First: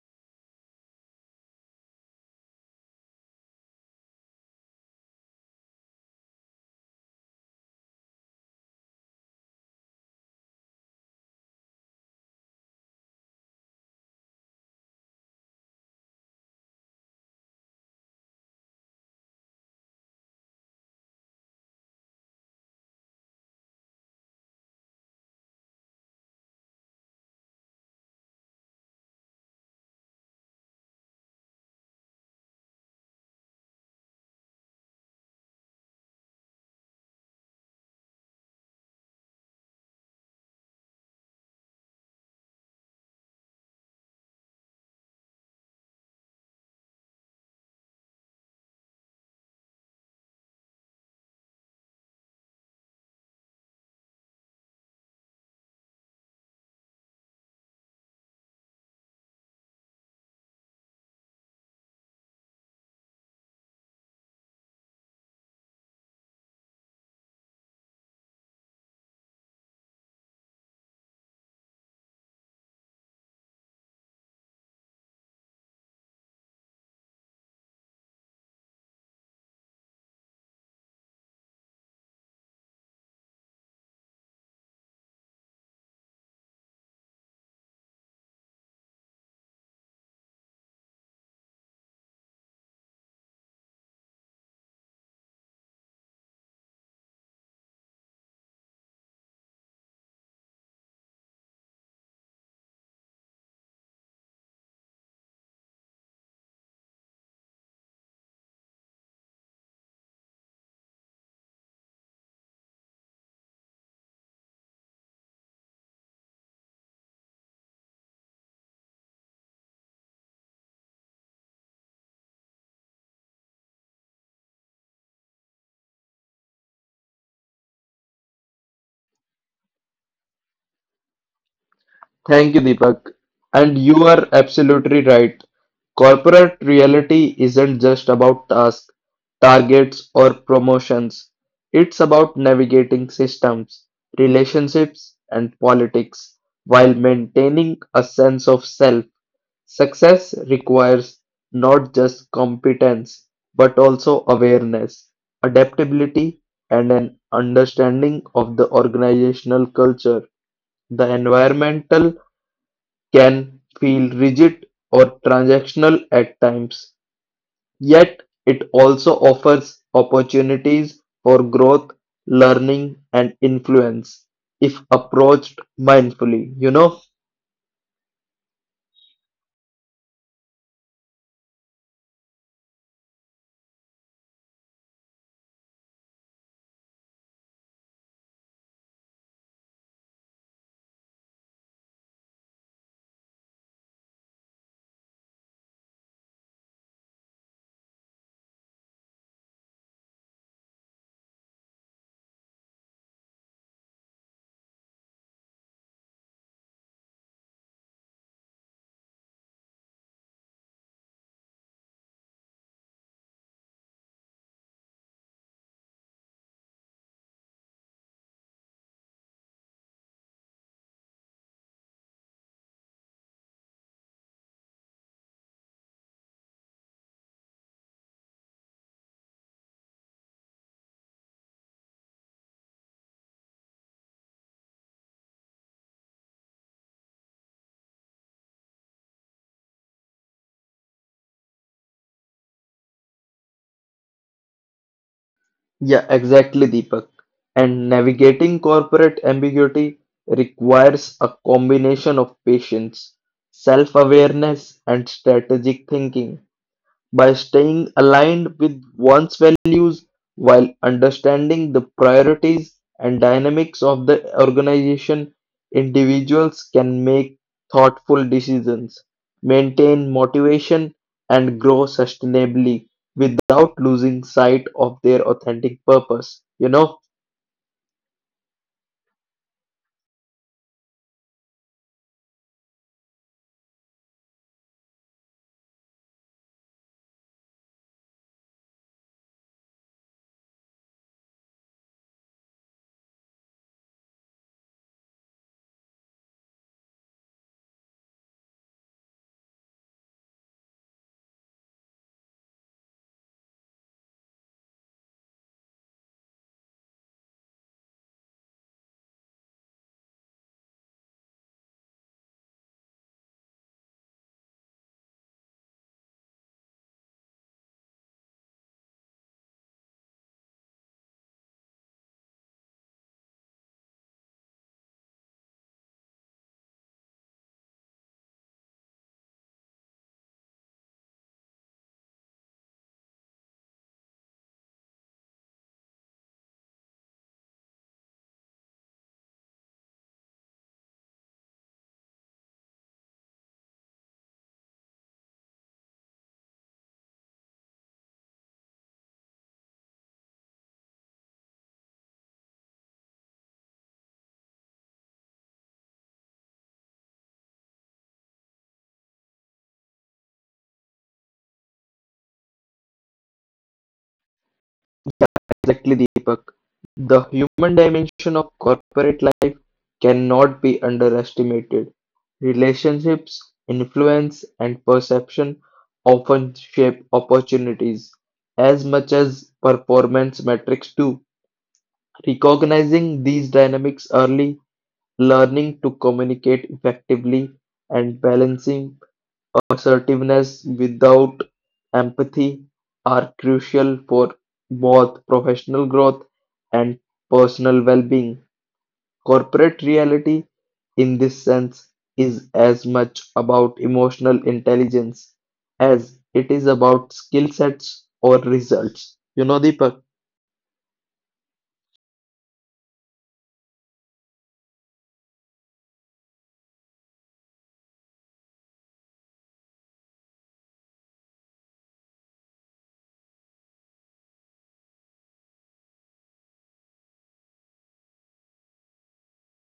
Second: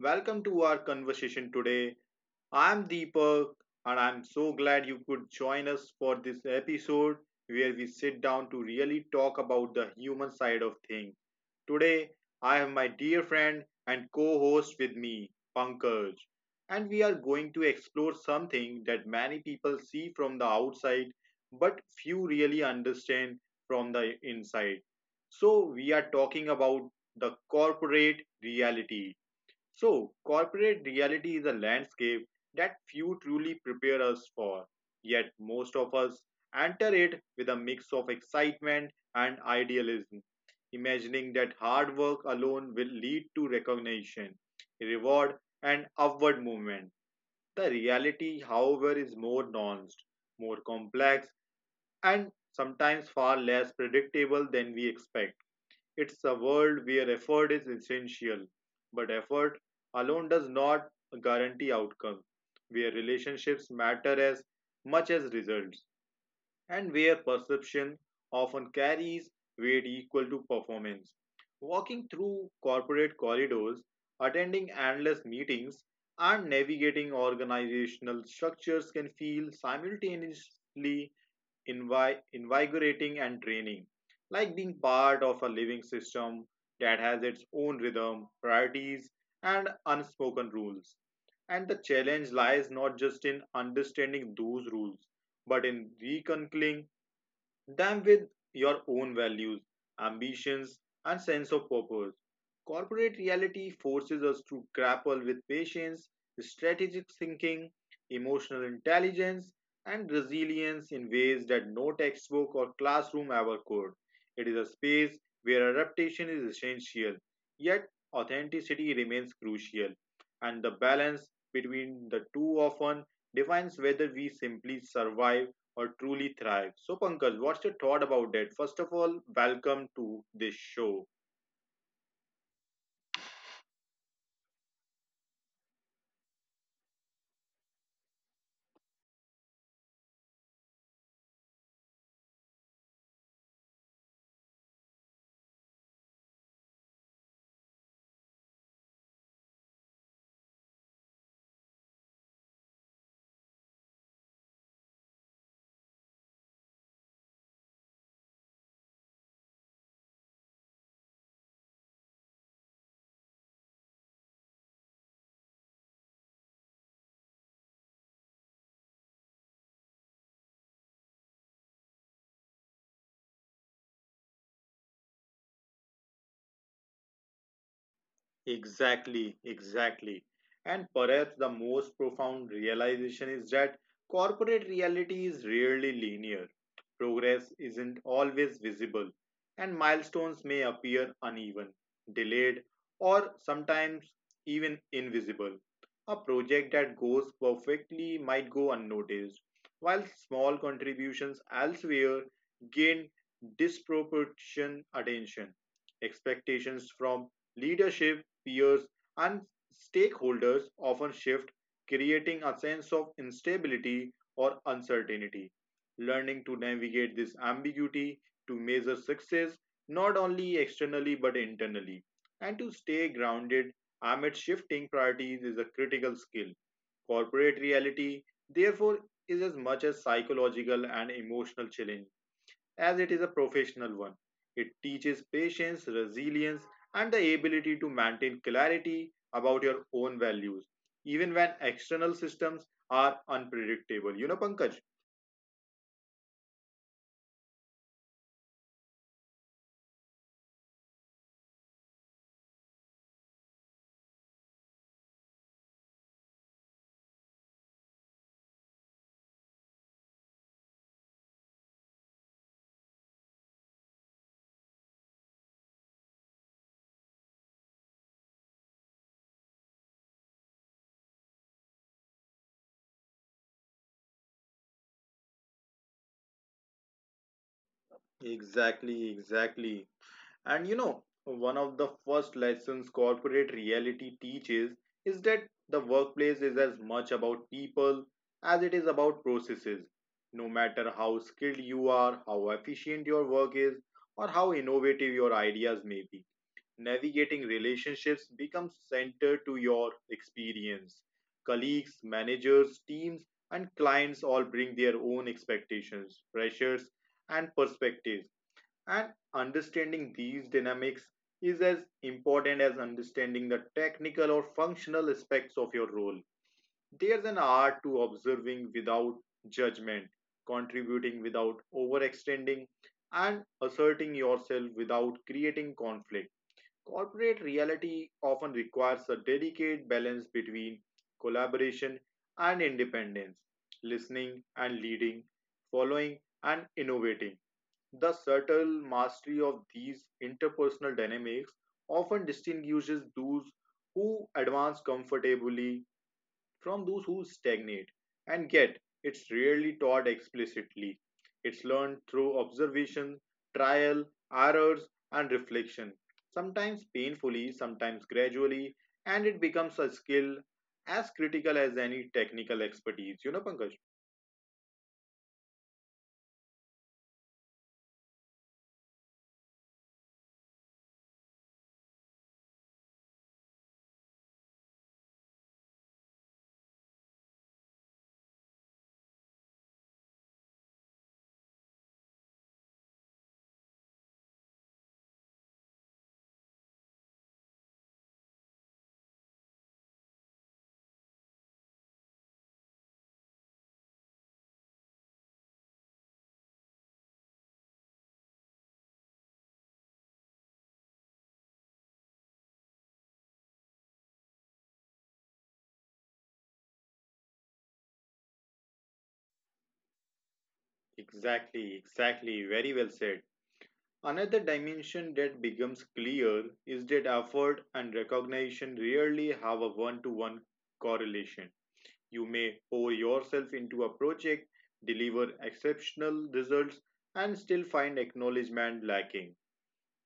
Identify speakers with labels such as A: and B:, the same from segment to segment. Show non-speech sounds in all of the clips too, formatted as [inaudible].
A: Welcome to our conversation today. I'm Deepak, and I'm so glad you could join us for this episode where we sit down to really talk about the human side of things. Today, I have my dear friend and co host with me, Pankaj, and we are going to explore something that many people see from the outside but few really understand from the inside. So, we are talking about the corporate reality. So, corporate reality is a landscape that few truly prepare us for, yet, most of us enter it with a mix of excitement and idealism, imagining that hard work alone will lead to recognition, reward, and upward movement. The reality, however, is more nuanced, more complex, and sometimes far less predictable than we expect. It's a world where effort is essential, but effort alone does not guarantee outcome, where relationships matter as much as results, and where perception often carries weight equal to performance. Walking through corporate corridors, attending endless meetings, and navigating organizational structures can feel simultaneously invigorating and draining, like being part of a living system that has its own rhythm, priorities, and unspoken rules. And the challenge lies not just in understanding those rules, but in reconciling them with your own values, ambitions, and sense of purpose. Corporate reality forces us to grapple with patience, strategic thinking, emotional intelligence, and resilience in ways that no textbook or classroom ever could. It is a space where adaptation is essential, yet authenticity remains crucial, and the balance between the two often defines whether we simply survive or truly thrive. So, Pankaj, what's your thought about that? First of all, welcome to this show.
B: Thank you, Deepak. And you are absolutely right. Corporate reality isn't just about tasks, targets, or promotions. It's about navigating systems, relationships, and politics while maintaining a sense of self. Success requires not just competence, but also awareness, adaptability, and an understanding of the organizational culture, the environmental can feel rigid or transactional at times, yet it also offers opportunities for growth, learning, and influence if approached mindfully. You know?
A: Exactly, exactly. And perhaps the most profound realization is that corporate reality is rarely linear. Progress isn't always visible, and milestones may appear uneven, delayed, or sometimes even invisible. A project that goes perfectly might go unnoticed, while small contributions elsewhere gain disproportionate attention. Expectations from leadership peers, and stakeholders often shift, creating a sense of instability or uncertainty. Learning to navigate this ambiguity, to measure success not only externally but internally, and to stay grounded amid shifting priorities is a critical skill. Corporate reality, therefore, is as much a psychological and emotional challenge as it is a professional one. It teaches patience, resilience, and the ability to maintain clarity about your own values, even when external systems are unpredictable. You know, Pankaj?
B: Yeah, exactly, Deepak. And navigating corporate ambiguity requires a combination of patience, self awareness, and strategic thinking by staying aligned with one's values while understanding the priorities and dynamics of the organization, individuals can make thoughtful decisions, maintain motivation, and grow sustainably without losing sight of their authentic purpose. You know?
A: Exactly, exactly. And you know, one of the first lessons corporate reality teaches is that the workplace is as much about people as it is about processes. No matter how skilled you are, how efficient your work is, or how innovative your ideas may be, navigating relationships becomes central to your experience. Colleagues, managers, teams, and clients all bring their own expectations, pressures, and perspectives, and understanding these dynamics is as important as understanding the technical or functional aspects of your role. There's an art to observing without judgment, contributing without overextending, and asserting yourself without creating conflict. Corporate reality often requires a delicate balance between collaboration and independence, listening and leading, following and innovating. The subtle mastery of these interpersonal dynamics often distinguishes those who advance comfortably from those who stagnate, and yet it's rarely taught explicitly. It's learned through observation, trial, errors, and reflection, sometimes painfully, sometimes gradually, and it becomes a skill as critical as any technical expertise. You know, Pankaj?
B: Exactly, Deepak. The human dimension of corporate life cannot be underestimated. Relationships, influence, and perception often shape opportunities as much as performance metrics do. Recognizing these dynamics early, learning to communicate effectively, and balancing Assertiveness without empathy are crucial for both professional growth and personal well-being. Corporate reality, in this sense, is as much about emotional intelligence as it is about skill sets or results. You know, Deepak?
A: Exactly, exactly. Very well said. Another dimension that becomes clear is that effort and recognition rarely have a one to one correlation. You may pour yourself into a project, deliver exceptional results, and still find acknowledgement lacking.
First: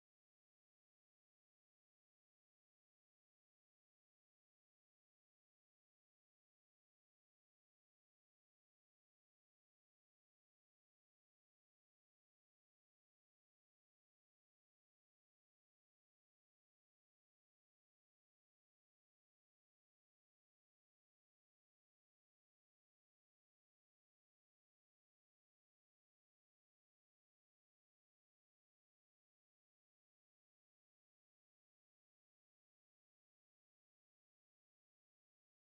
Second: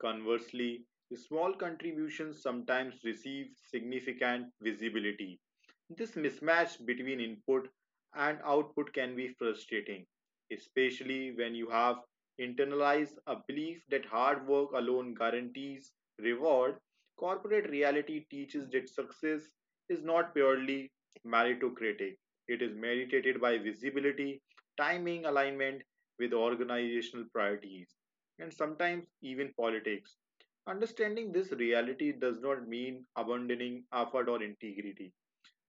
A: Conversely, small contributions sometimes receive significant visibility. This mismatch between input and output can be frustrating, especially when you have internalized a belief that hard work alone guarantees reward. Corporate reality teaches that success is not purely meritocratic, it is merited by visibility, timing alignment with organizational priorities and sometimes even politics. Understanding this reality does not mean abandoning effort or integrity.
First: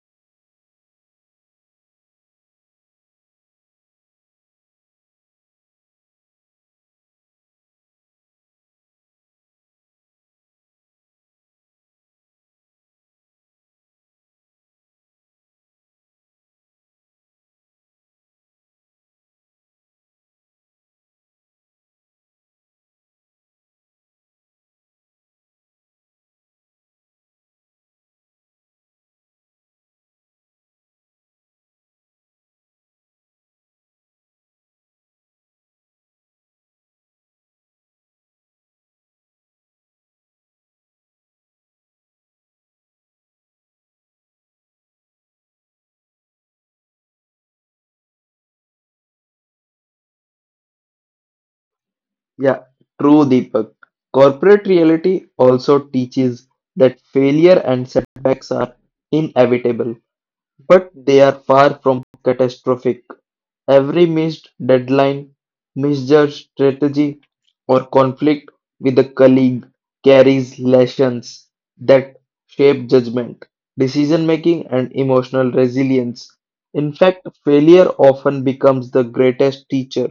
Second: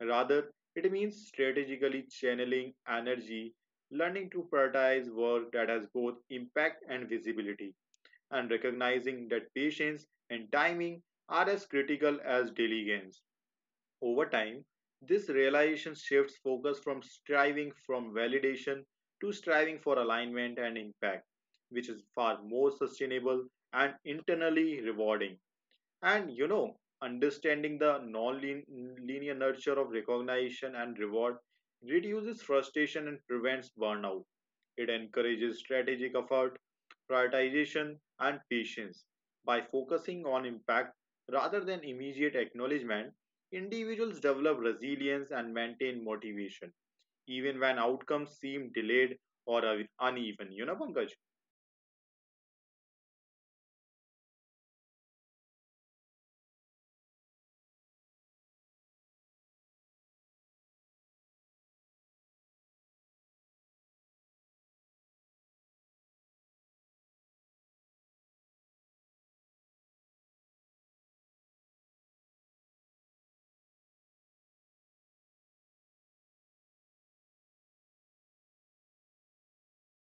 A: Rather, it means strategically channeling energy, learning to prioritize work that has both impact and visibility, and recognizing that patience and timing are as critical as daily gains. Over time, this realization shifts focus from striving from validation to striving for alignment and impact, which is far more sustainable and internally rewarding. And you know, understanding the non linear nature of recognition and reward reduces frustration and prevents burnout. It encourages strategic effort, prioritization, and patience. By focusing on impact rather than immediate acknowledgement, individuals develop resilience and maintain motivation, even when outcomes seem delayed or uneven. You know, Pankaj?
B: Yeah, true, Deepak. Corporate reality also teaches that failure and setbacks are inevitable but they are far from catastrophic. Every missed deadline, misjudged strategy, or conflict with a colleague carries lessons that shape judgment, decision making, and emotional resilience. In fact, failure often becomes the greatest teacher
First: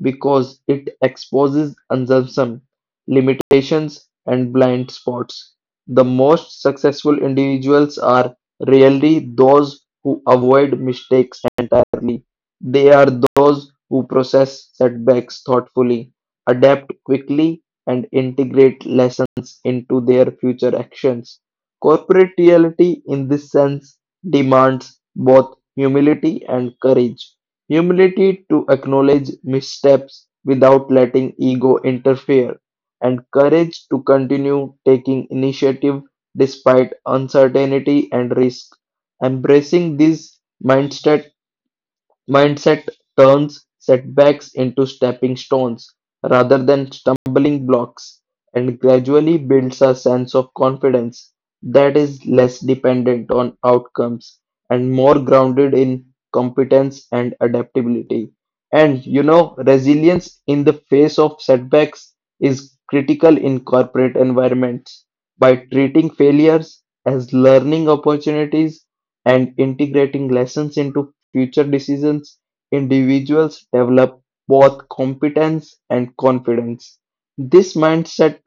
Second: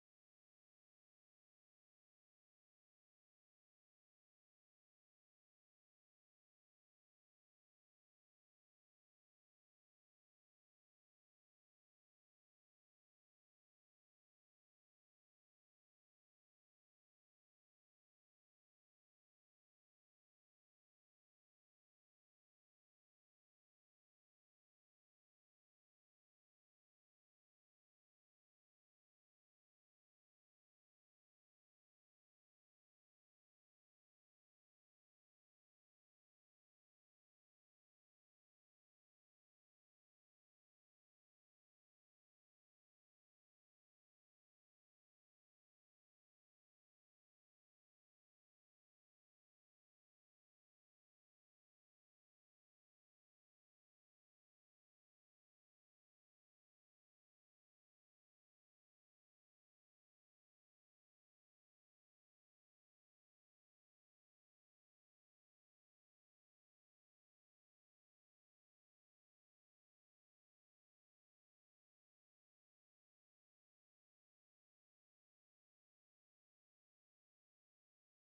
B: because it exposes assumptions, limitations, and blind spots. The most successful individuals are rarely those who avoid mistakes entirely, they are those who process setbacks thoughtfully, adapt quickly, and integrate lessons into their future actions. Corporate reality, in this sense, demands both humility and courage. Humility to acknowledge missteps without letting ego interfere, and courage to continue taking initiative despite uncertainty and risk. Embracing this mindset Mindset turns setbacks into stepping stones rather than stumbling blocks and gradually builds a sense of confidence that is less dependent on outcomes and more grounded in competence and adaptability. And you know, resilience in the face of setbacks is critical in corporate environments by treating failures as learning opportunities and integrating lessons into future decisions, individuals develop both competence and confidence. This mindset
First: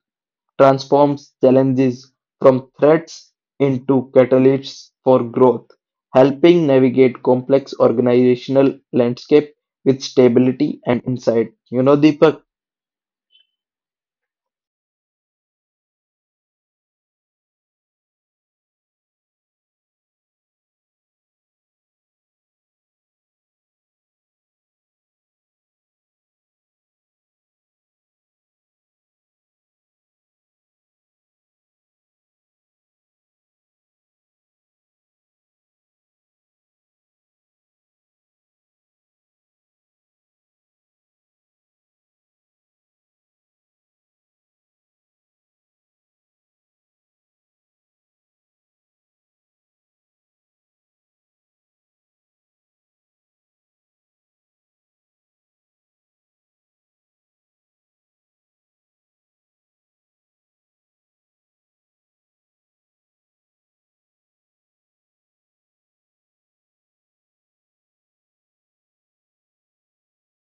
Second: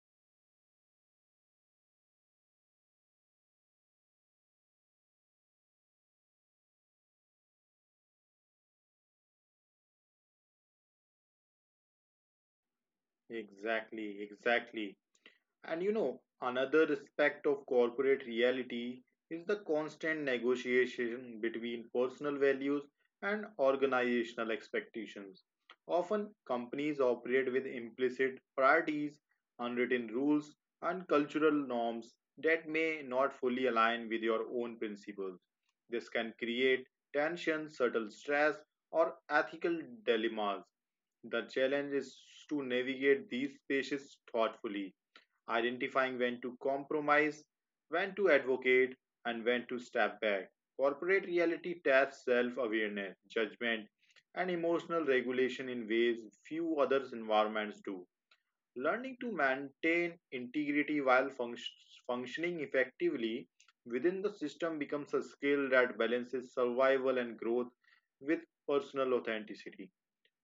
B: transforms challenges from threats into catalysts for growth, helping navigate complex organizational landscape with stability and insight. You know, Deepak?
A: Exactly, exactly. And you know, another aspect of corporate reality is the constant negotiation between personal values and organizational expectations. Often, companies operate with implicit priorities, unwritten rules, and cultural norms that may not fully align with your own principles. This can create tension, subtle stress, or ethical dilemmas. The challenge is to navigate these spaces thoughtfully, identifying when to compromise, when to advocate, and when to step back. Corporate reality taps self awareness, judgment, and emotional regulation in ways few other environments do. Learning to maintain integrity while functioning effectively within the system becomes a skill that balances survival and growth with personal authenticity.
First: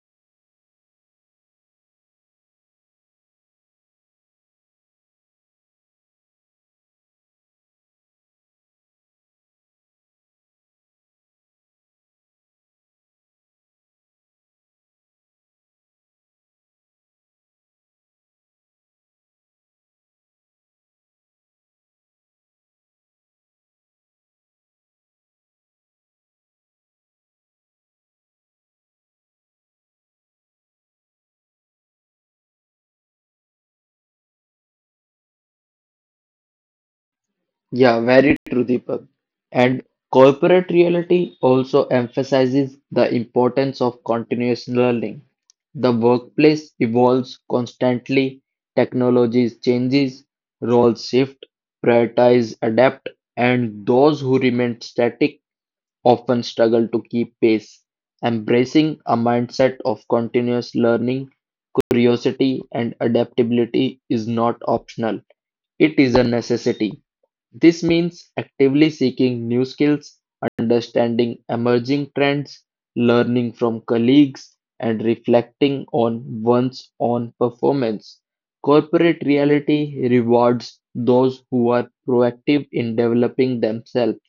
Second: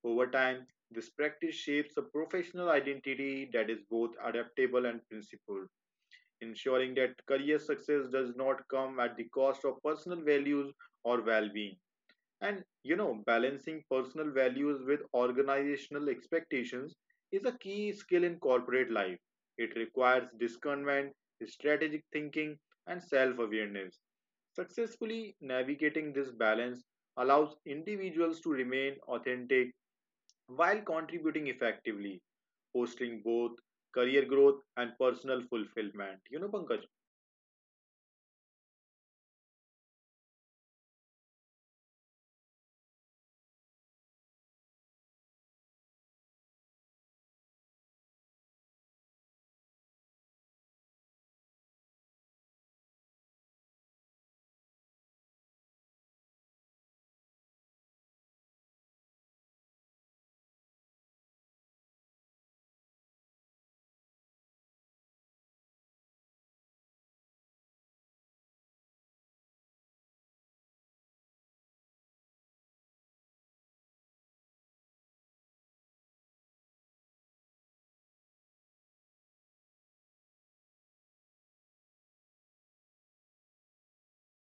A: Over time, this practice shapes a professional identity that is both adaptable and principled, ensuring that career success does not come at the cost of personal values or well being. And you know, balancing personal values with organizational expectations is a key skill in corporate life. It requires discernment, strategic thinking, and self awareness. Successfully navigating this balance allows individuals to remain authentic while contributing effectively, fostering both career growth and personal fulfillment. You know, Pankaj.
B: Yeah, very true, Deepak. And corporate reality also emphasizes the importance of continuous learning. The workplace evolves constantly, technologies changes, roles shift, prioritize adapt, and those who remain static often struggle to keep pace. Embracing a mindset of continuous learning, curiosity, and adaptability is not optional. It is a necessity. This means actively seeking new skills, understanding emerging trends, learning from colleagues, and reflecting on one's own performance. Corporate reality rewards those who are proactive in developing themselves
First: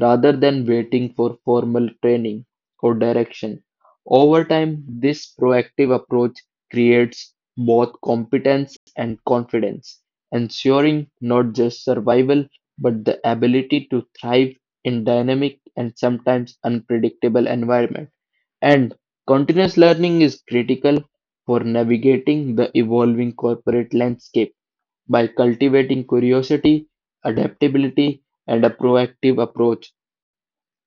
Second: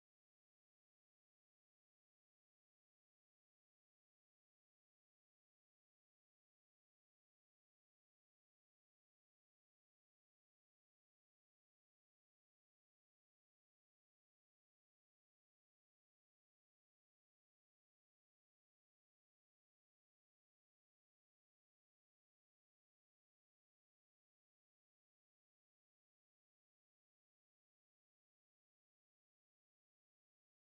B: rather than waiting for formal training or direction. Over time, this proactive approach creates both competence and confidence, ensuring not just survival but the ability to thrive in dynamic and sometimes unpredictable environment. And continuous learning is critical for navigating the evolving corporate landscape by cultivating curiosity, adaptability, and a proactive approach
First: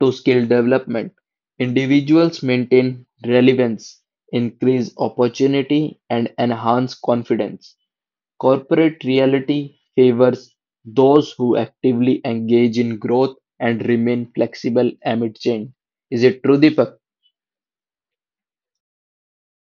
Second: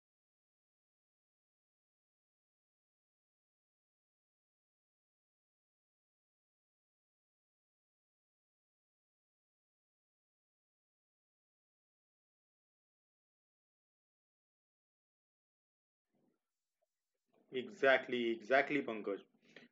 B: to skill development. Individuals maintain relevance, increase opportunity, and enhance confidence. Corporate reality favors those who actively engage in growth and remain flexible amid change. Is it true, Deepak?
A: Exactly, exactly, Pankaj.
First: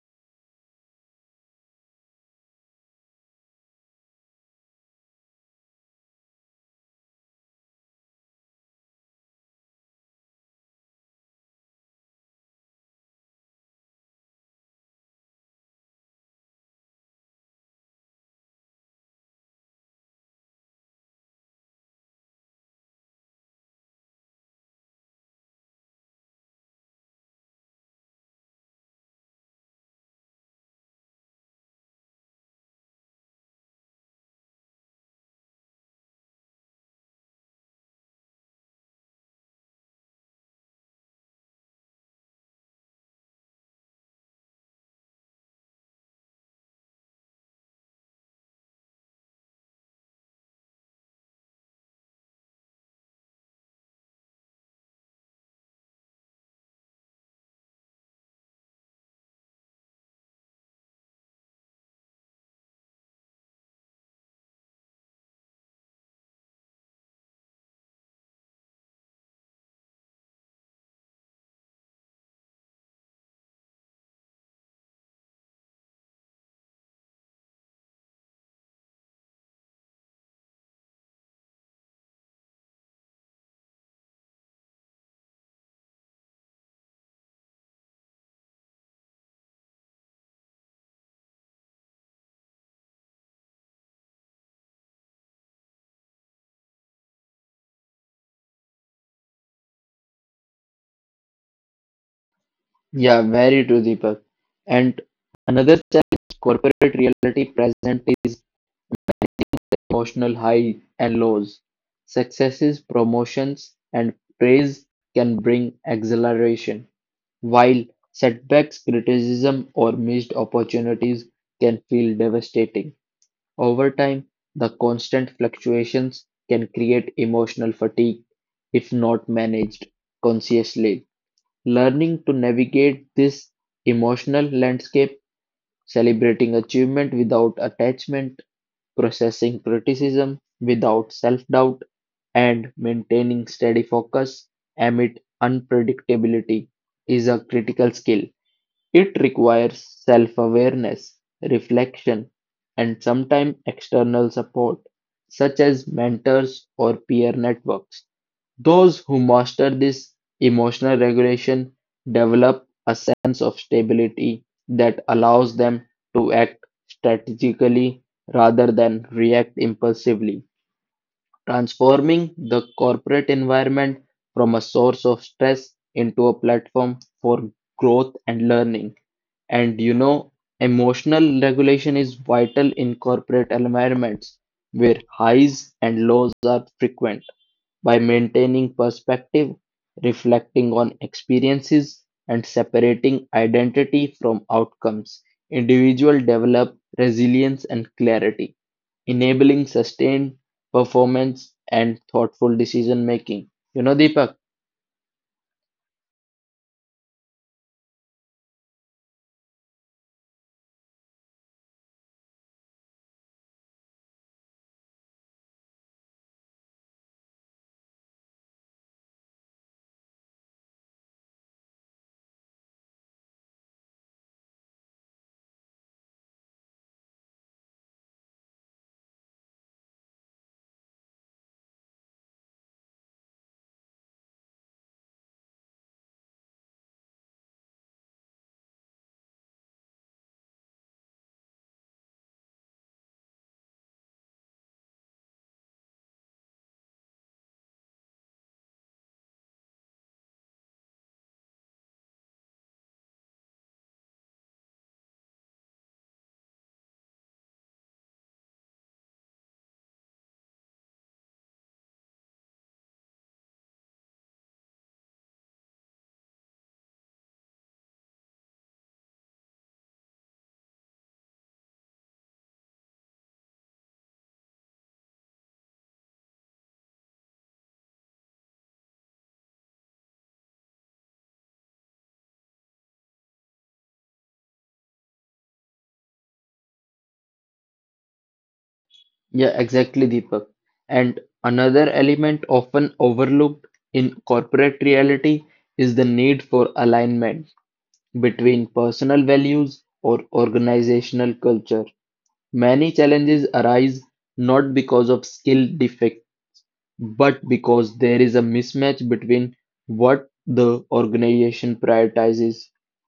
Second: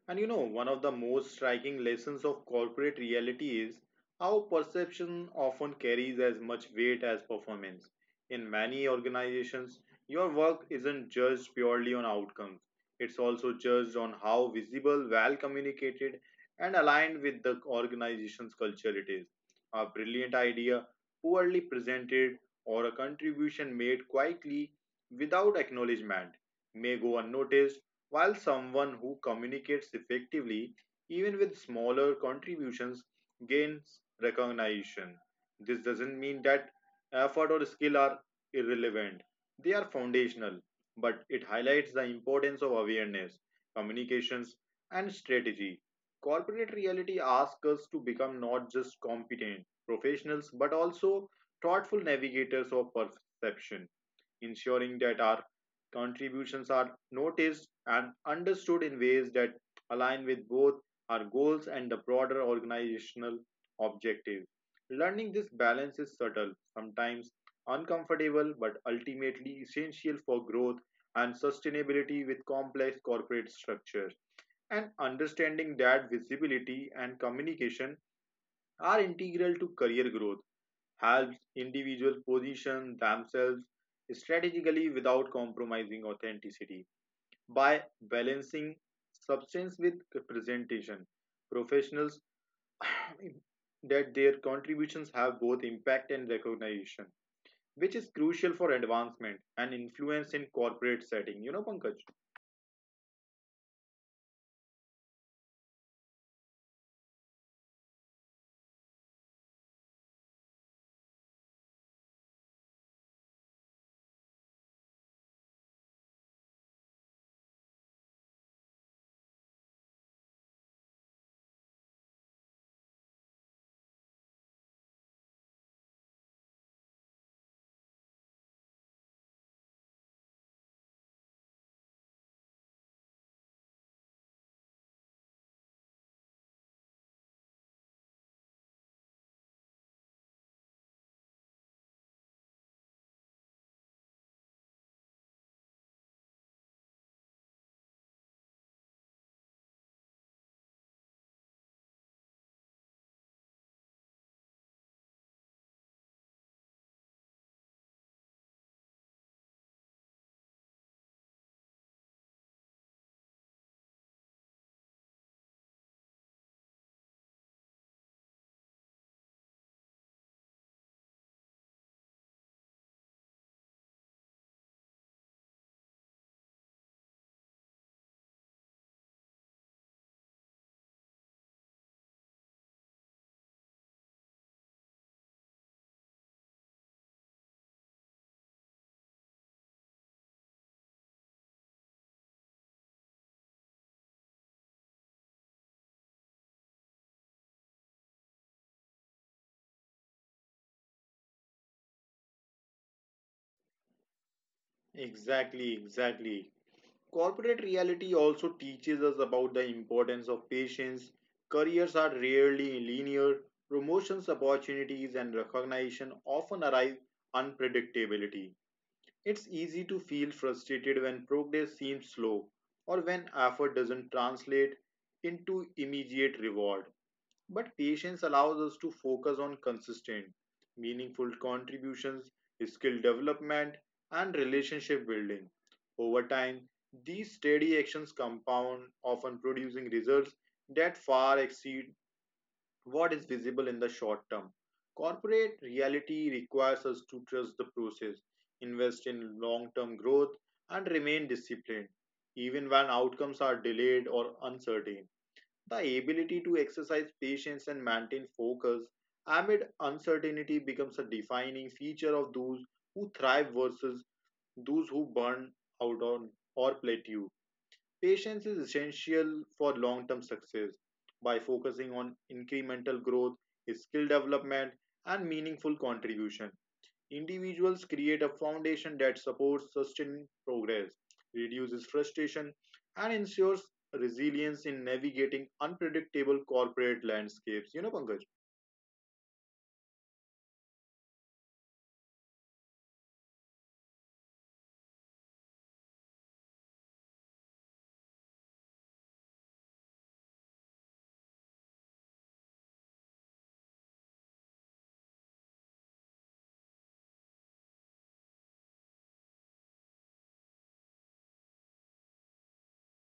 A: And you know, one of the most striking lessons of corporate reality is how perception often carries as much weight as performance. In many organizations, your work isn't judged purely on outcomes, it's also judged on how visible, well communicated, and aligned with the organization's culture it is. A brilliant idea, poorly presented, or a contribution made quietly without acknowledgement may go unnoticed, while someone who communicates effectively, even with smaller contributions, gains recognition. This doesn't mean that effort or skill are irrelevant, they are foundational, but it highlights the importance of awareness, communications, and strategy. Corporate reality asks us to become not just competent professionals but also thoughtful navigators of perception, ensuring that our contributions are noticed and understood in ways that align with both our goals and the broader organizational objectives. Learning this balance is subtle, sometimes uncomfortable, but ultimately essential for growth and sustainability with complex corporate structures. And understanding that visibility and communication are integral to career growth helps individuals position themselves strategically without compromising authenticity. By balancing substance with presentation, professionals [clears throat] that their contributions have both impact and recognition, which is crucial for advancement and influence in corporate setting. You know, Pankaj?
B: Yeah, very true, Deepak. And another challenge corporate reality present is emotional highs and lows. Successes, promotions, and praise can bring exhilaration, while setbacks, criticism, or missed opportunities can feel devastating. Over time, the constant fluctuations can create emotional fatigue if not managed consciously. Learning to navigate this emotional landscape, celebrating achievement without attachment, processing criticism without self doubt, and maintaining steady focus amid unpredictability is a critical skill. It requires self-awareness, reflection, and sometimes external support, such as mentors or peer networks. Those who master this emotional regulation develop a sense of stability that allows them to act strategically rather than react impulsively, transforming the corporate environment from a source of stress into a platform for growth and learning. And you know, emotional regulation is vital in corporate environments where highs and lows are frequent. By maintaining perspective, reflecting on experiences, and separating identity from outcomes, individuals develop resilience and clarity enabling sustained performance and thoughtful decision making. You know, Deepak?
A: Exactly, exactly. Corporate reality also teaches us about the importance of patience. Careers are rarely linear. Promotions, opportunities, and recognition often arrive unpredictability. It's easy to feel frustrated when progress seems slow or when effort doesn't translate into immediate reward. But patience allows us to focus on consistent, meaningful contributions, skill development, and relationship building. Over time, these steady actions compound, often producing results that far exceed what is visible in the short term. Corporate reality requires us to trust the process, invest in long term growth, and remain disciplined, even when outcomes are delayed or uncertain. The ability to exercise patience and maintain focus amid uncertainty becomes a defining feature of those who thrive versus those who burn out on or plateau. Patience is essential for long term success. By focusing on incremental growth, skill development, and meaningful contribution, individuals create a foundation that supports sustained progress, reduces frustration, and ensures resilience in navigating unpredictable corporate landscapes. You know, Pankaj?
B: Yeah, exactly, Deepak. And another element often overlooked in corporate reality is the need for alignment between personal values or organizational culture. Many challenges arise not because of skill but because there is a mismatch between what the organization prioritizes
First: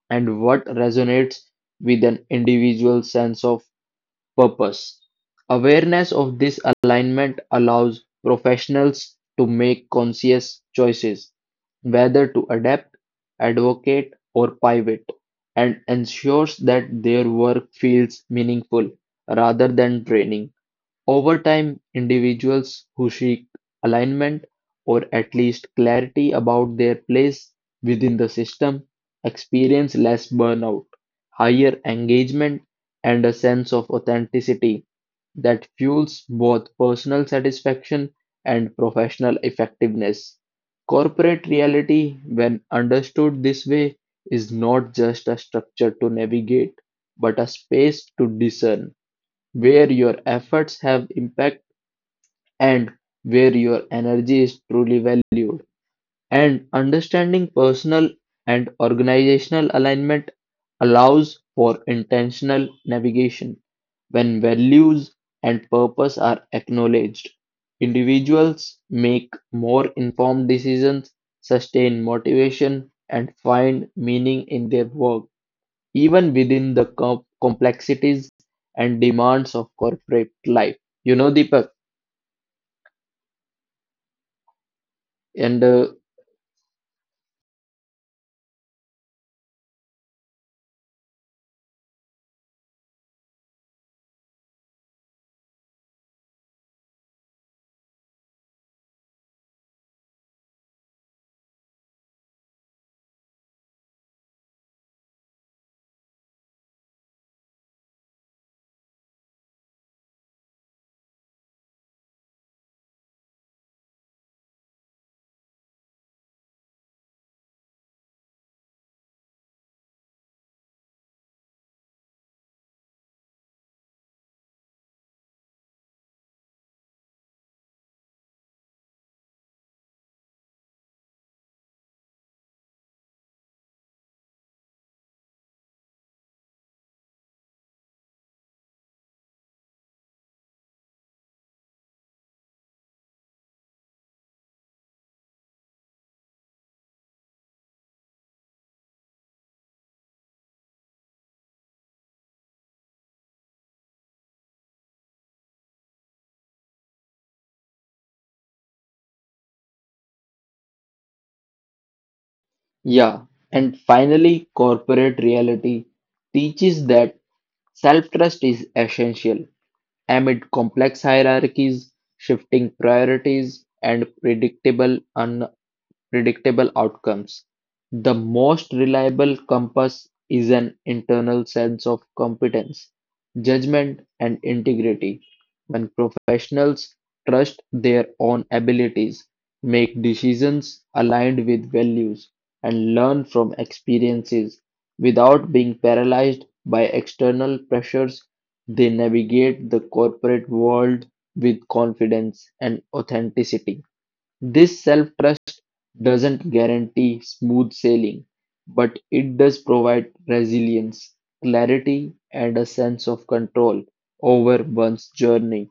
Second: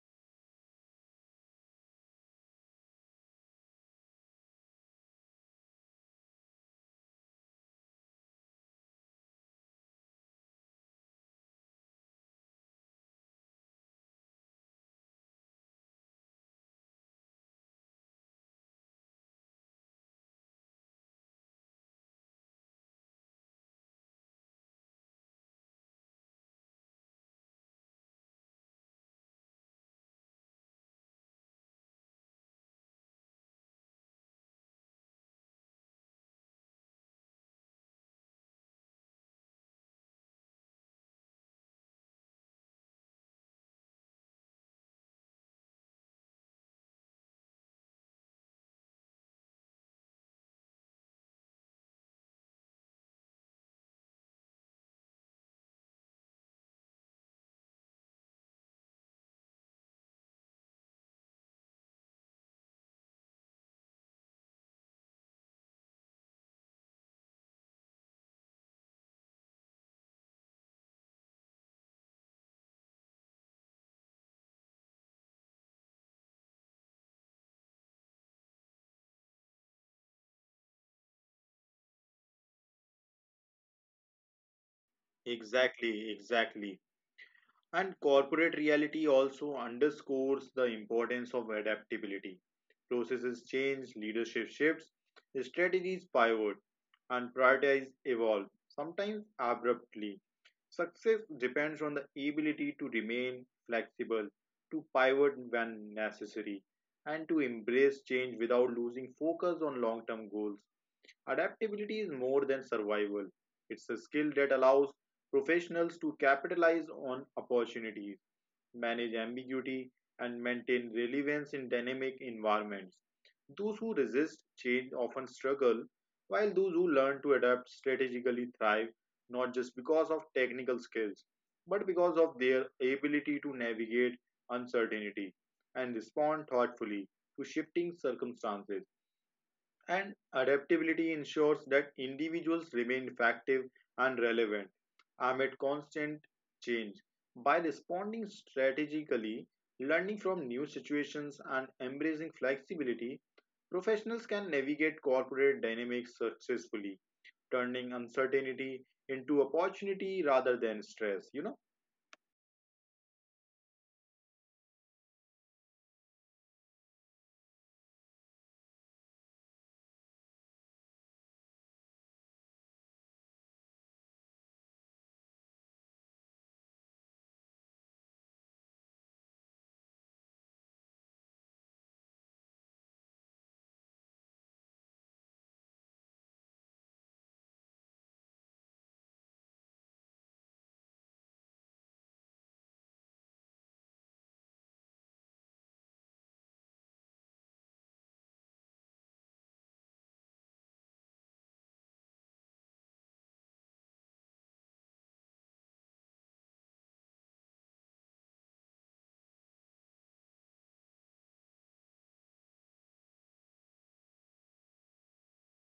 B: and what resonates with an individual's sense of purpose. Awareness of this alignment allows professionals to make conscious choices, whether to adapt, advocate, or pivot, and ensures that their work feels meaningful rather than draining. Over time, individuals who seek alignment or at least clarity about their place within the system experience less burnout, higher engagement, and a sense of authenticity that fuels both personal satisfaction and professional effectiveness. Corporate reality, when understood this way, is not just a structure to navigate, but a space to discern where your efforts have impact and where your energy is truly valued. And understanding personal and organizational alignment allows for intentional navigation. When values and purpose are acknowledged, individuals make more informed decisions, sustain motivation, and find meaning in their work even within the complexities and demands of corporate life. You know, Deepak, and uh,
A: Exactly, exactly. And corporate reality also underscores the importance of adaptability. Processes change, leadership shifts, strategies pivot, and priorities evolve, sometimes abruptly. Success depends on the ability to remain flexible, to pivot when necessary, and to embrace change without losing focus on long term goals. Adaptability is more than survival, it's a skill that allows professionals to capitalize on opportunities, manage ambiguity, and maintain relevance in dynamic environments. Those who resist change often struggle, while those who learn to adapt strategically thrive, not just because of technical skills, but because of their ability to navigate uncertainty and respond thoughtfully to shifting circumstances. And adaptability ensures that individuals remain effective and relevant amid constant change. By responding strategically, learning from new situations, and embracing flexibility, professionals can navigate corporate dynamics successfully, turning uncertainty into opportunity rather than stress. You know.
B: yeah, and finally, corporate reality teaches that self trust is essential amid complex hierarchies, shifting priorities, and predictable outcomes. The most reliable compass is an internal sense of competence, judgment, and integrity. When professionals trust their own abilities, make decisions aligned with values, and learn from experiences without being paralyzed by external pressures, they navigate the corporate world with confidence and authenticity. This self doesn't guarantee smooth sailing, but it does provide resilience, clarity, and a sense of control over one's journey,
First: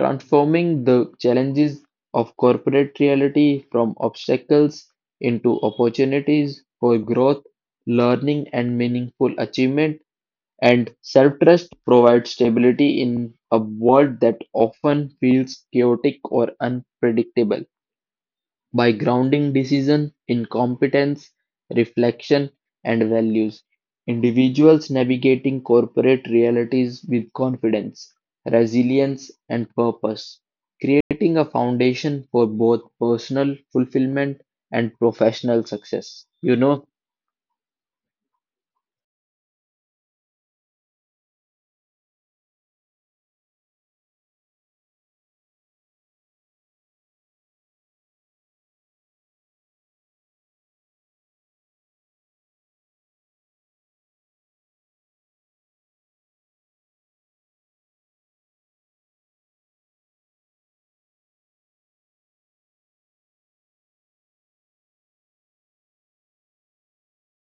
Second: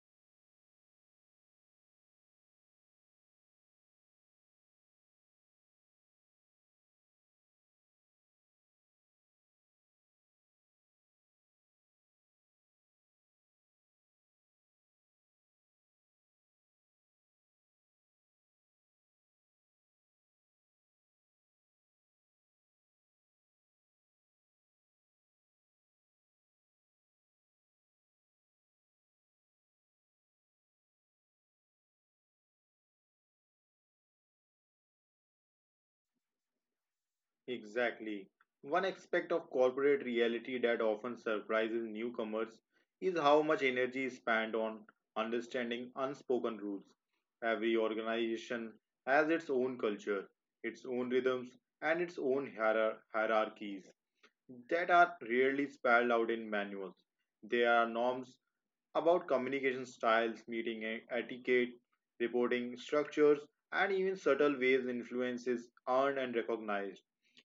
B: transforming the challenges of corporate reality from obstacles into opportunities for growth, learning, and meaningful achievement. And self trust provides stability in a world that often feels chaotic or unpredictable by grounding decision in competence, reflection, and values, individuals navigating corporate realities with confidence, resilience, and purpose, creating a foundation for both personal fulfillment and professional success. You know?
A: Exactly. One aspect of corporate reality that often surprises newcomers is how much energy is spent on understanding unspoken rules. Every organization has its own culture, its own rhythms, and its own hierarchies that are rarely spelled out in manuals. They are norms about communication styles, meeting etiquette, reporting structures, and even subtle ways influences earned and recognized.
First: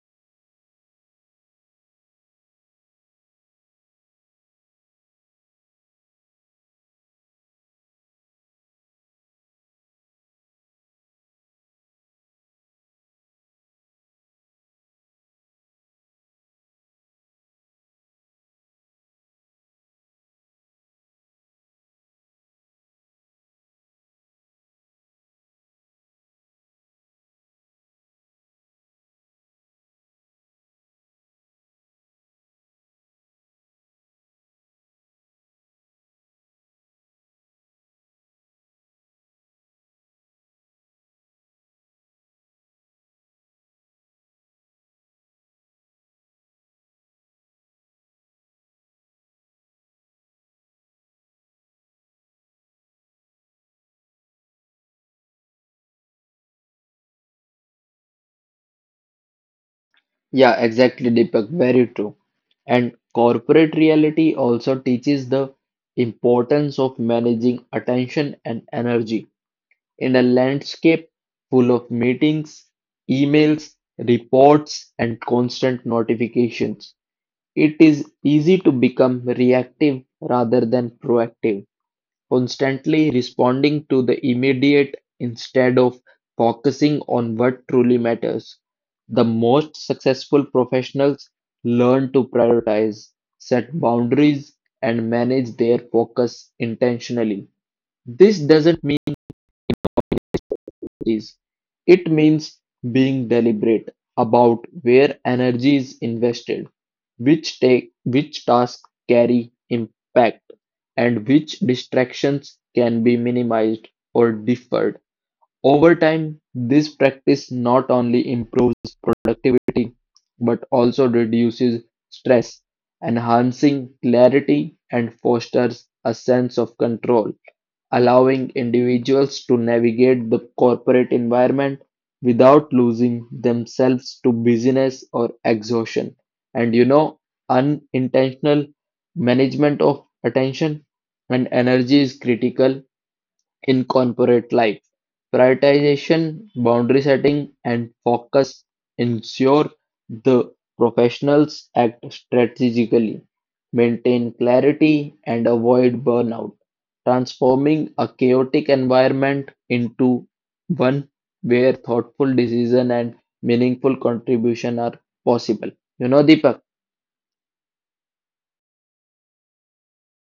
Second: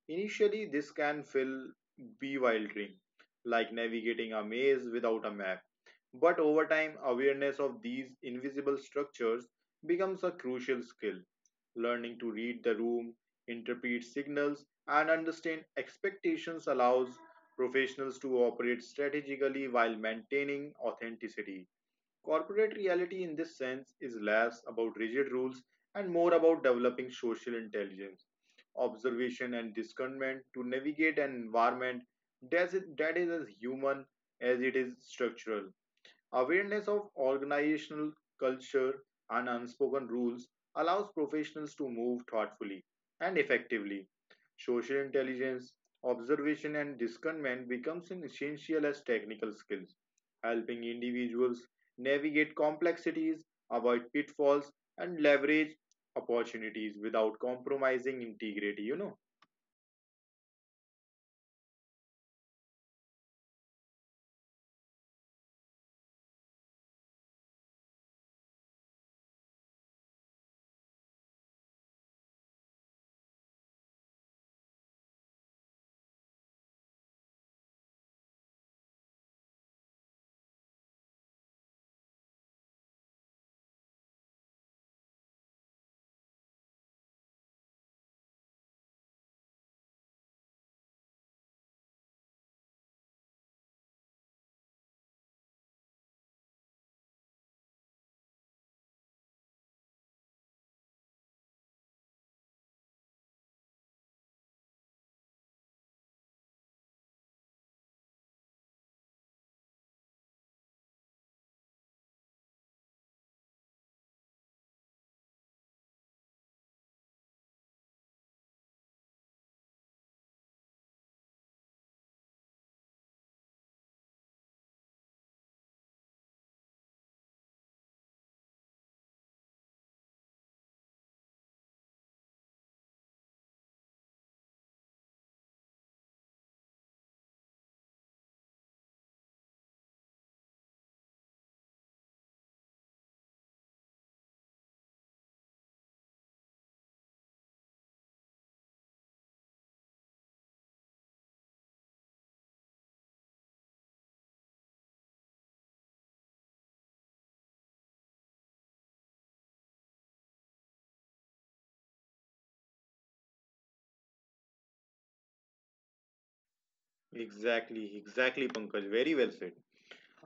A: Initially, this can feel bewildering, like navigating a maze without a map. But over time, awareness of these invisible structures becomes a crucial skill. Learning to read the room, interpret signals, and understand expectations allows professionals to operate strategically while maintaining authenticity. Corporate reality, in this sense, is less about rigid rules and more about developing social intelligence, observation, and discernment to navigate an environment that is as human as it is structural. Awareness of organizational culture and unspoken rules allows professionals to move thoughtfully and effectively. Social intelligence, observation, and discernment becomes an essential as technical skills, helping individuals navigate complexities, avoid pitfalls, and leverage opportunities without compromising integrity.
B: Yeah, exactly, Deepak. Very true. And corporate reality also teaches the importance of managing attention and energy. In a landscape full of meetings, emails, reports, and constant notifications, it is easy to become reactive rather than proactive, constantly responding to the immediate instead of focusing on what truly matters. The most successful professionals learn to prioritize, set boundaries, and manage their focus intentionally. This doesn't series. It means being deliberate about where energy is invested, which tasks carry impact, and which distractions can be minimized or deferred. Over time, this practice not only improves productivity but also reduces stress, enhancing clarity and fosters a sense of control, allowing individuals to navigate the corporate environment without losing themselves to busyness or exhaustion. And you know, unintentional management of attention and energy is critical in corporate life. Prioritization, boundary setting, and focus ensure the professionals act strategically, maintain clarity, and avoid burnout, transforming a chaotic environment into one where thoughtful decision and meaningful contribution are possible. You know, Deepak.
A: Exactly, exactly, Pankaj. Very well said.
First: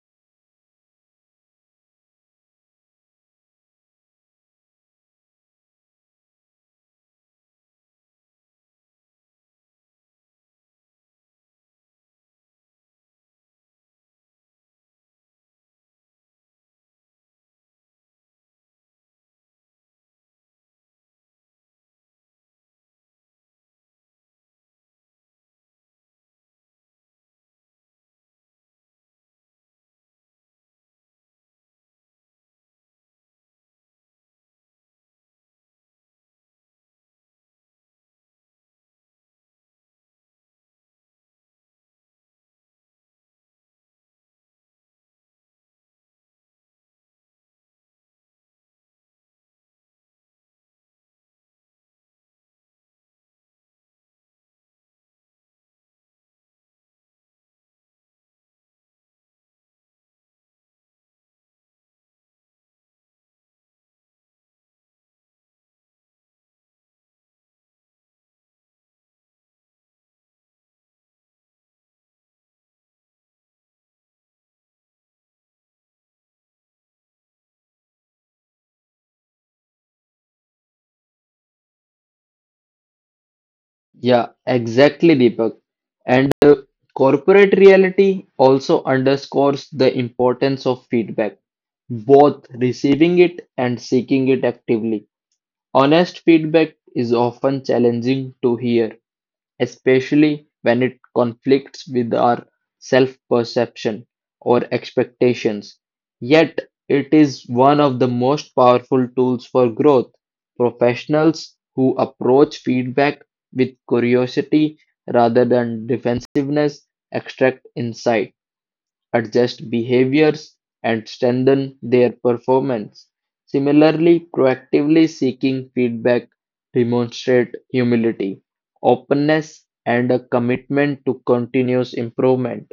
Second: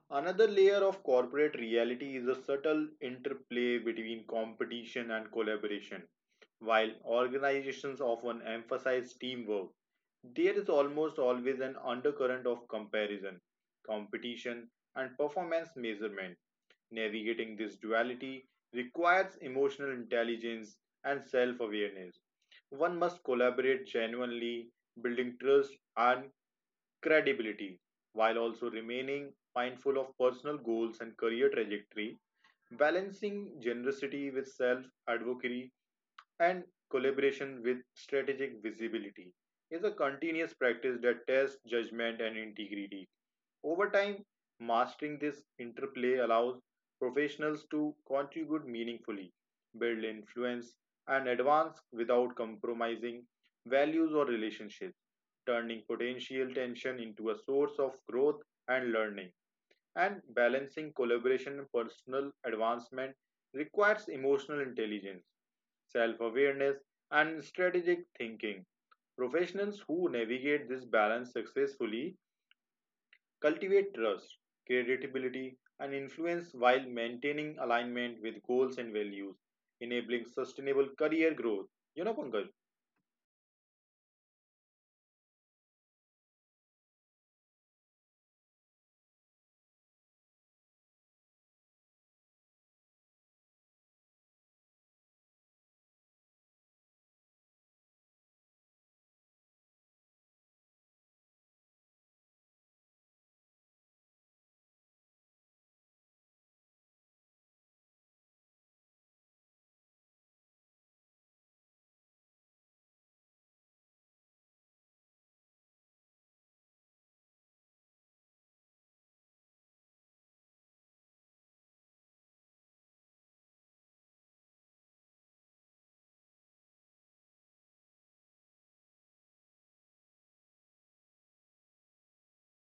A: Another layer of corporate reality is a subtle interplay between competition and collaboration. While organizations often emphasize teamwork, there is almost always an undercurrent of comparison, competition, and performance measurement. Navigating this duality requires emotional intelligence and self awareness. One must collaborate genuinely, building trust and credibility while also remaining mindful of personal goals and career trajectory, balancing generosity with self advocacy and collaboration with strategic visibility is a continuous practice that tests judgment and integrity. Over time, mastering this interplay allows professionals to contribute meaningfully, build influence, and advance without compromising values or relationships, turning potential tension into a source of growth and learning. And balancing collaboration and personal advancement requires emotional intelligence, self awareness, and strategic thinking. Professionals who navigate this balance successfully cultivate trust, credibility, and influence while maintaining alignment with goals and values, enabling sustainable career growth. You know, Pankaj?
B: Yeah, exactly, Deepak. And corporate reality also underscores the importance of feedback, both receiving it and seeking it actively. Honest feedback is often challenging to hear, especially when it conflicts with our self perception or expectations. Yet, it is one of the most powerful tools for growth. Professionals who approach feedback with curiosity rather than defensiveness extract insight adjust behaviors, and strengthen their performance. Similarly, proactively seeking feedback demonstrate humility, openness, and a commitment to continuous improvement.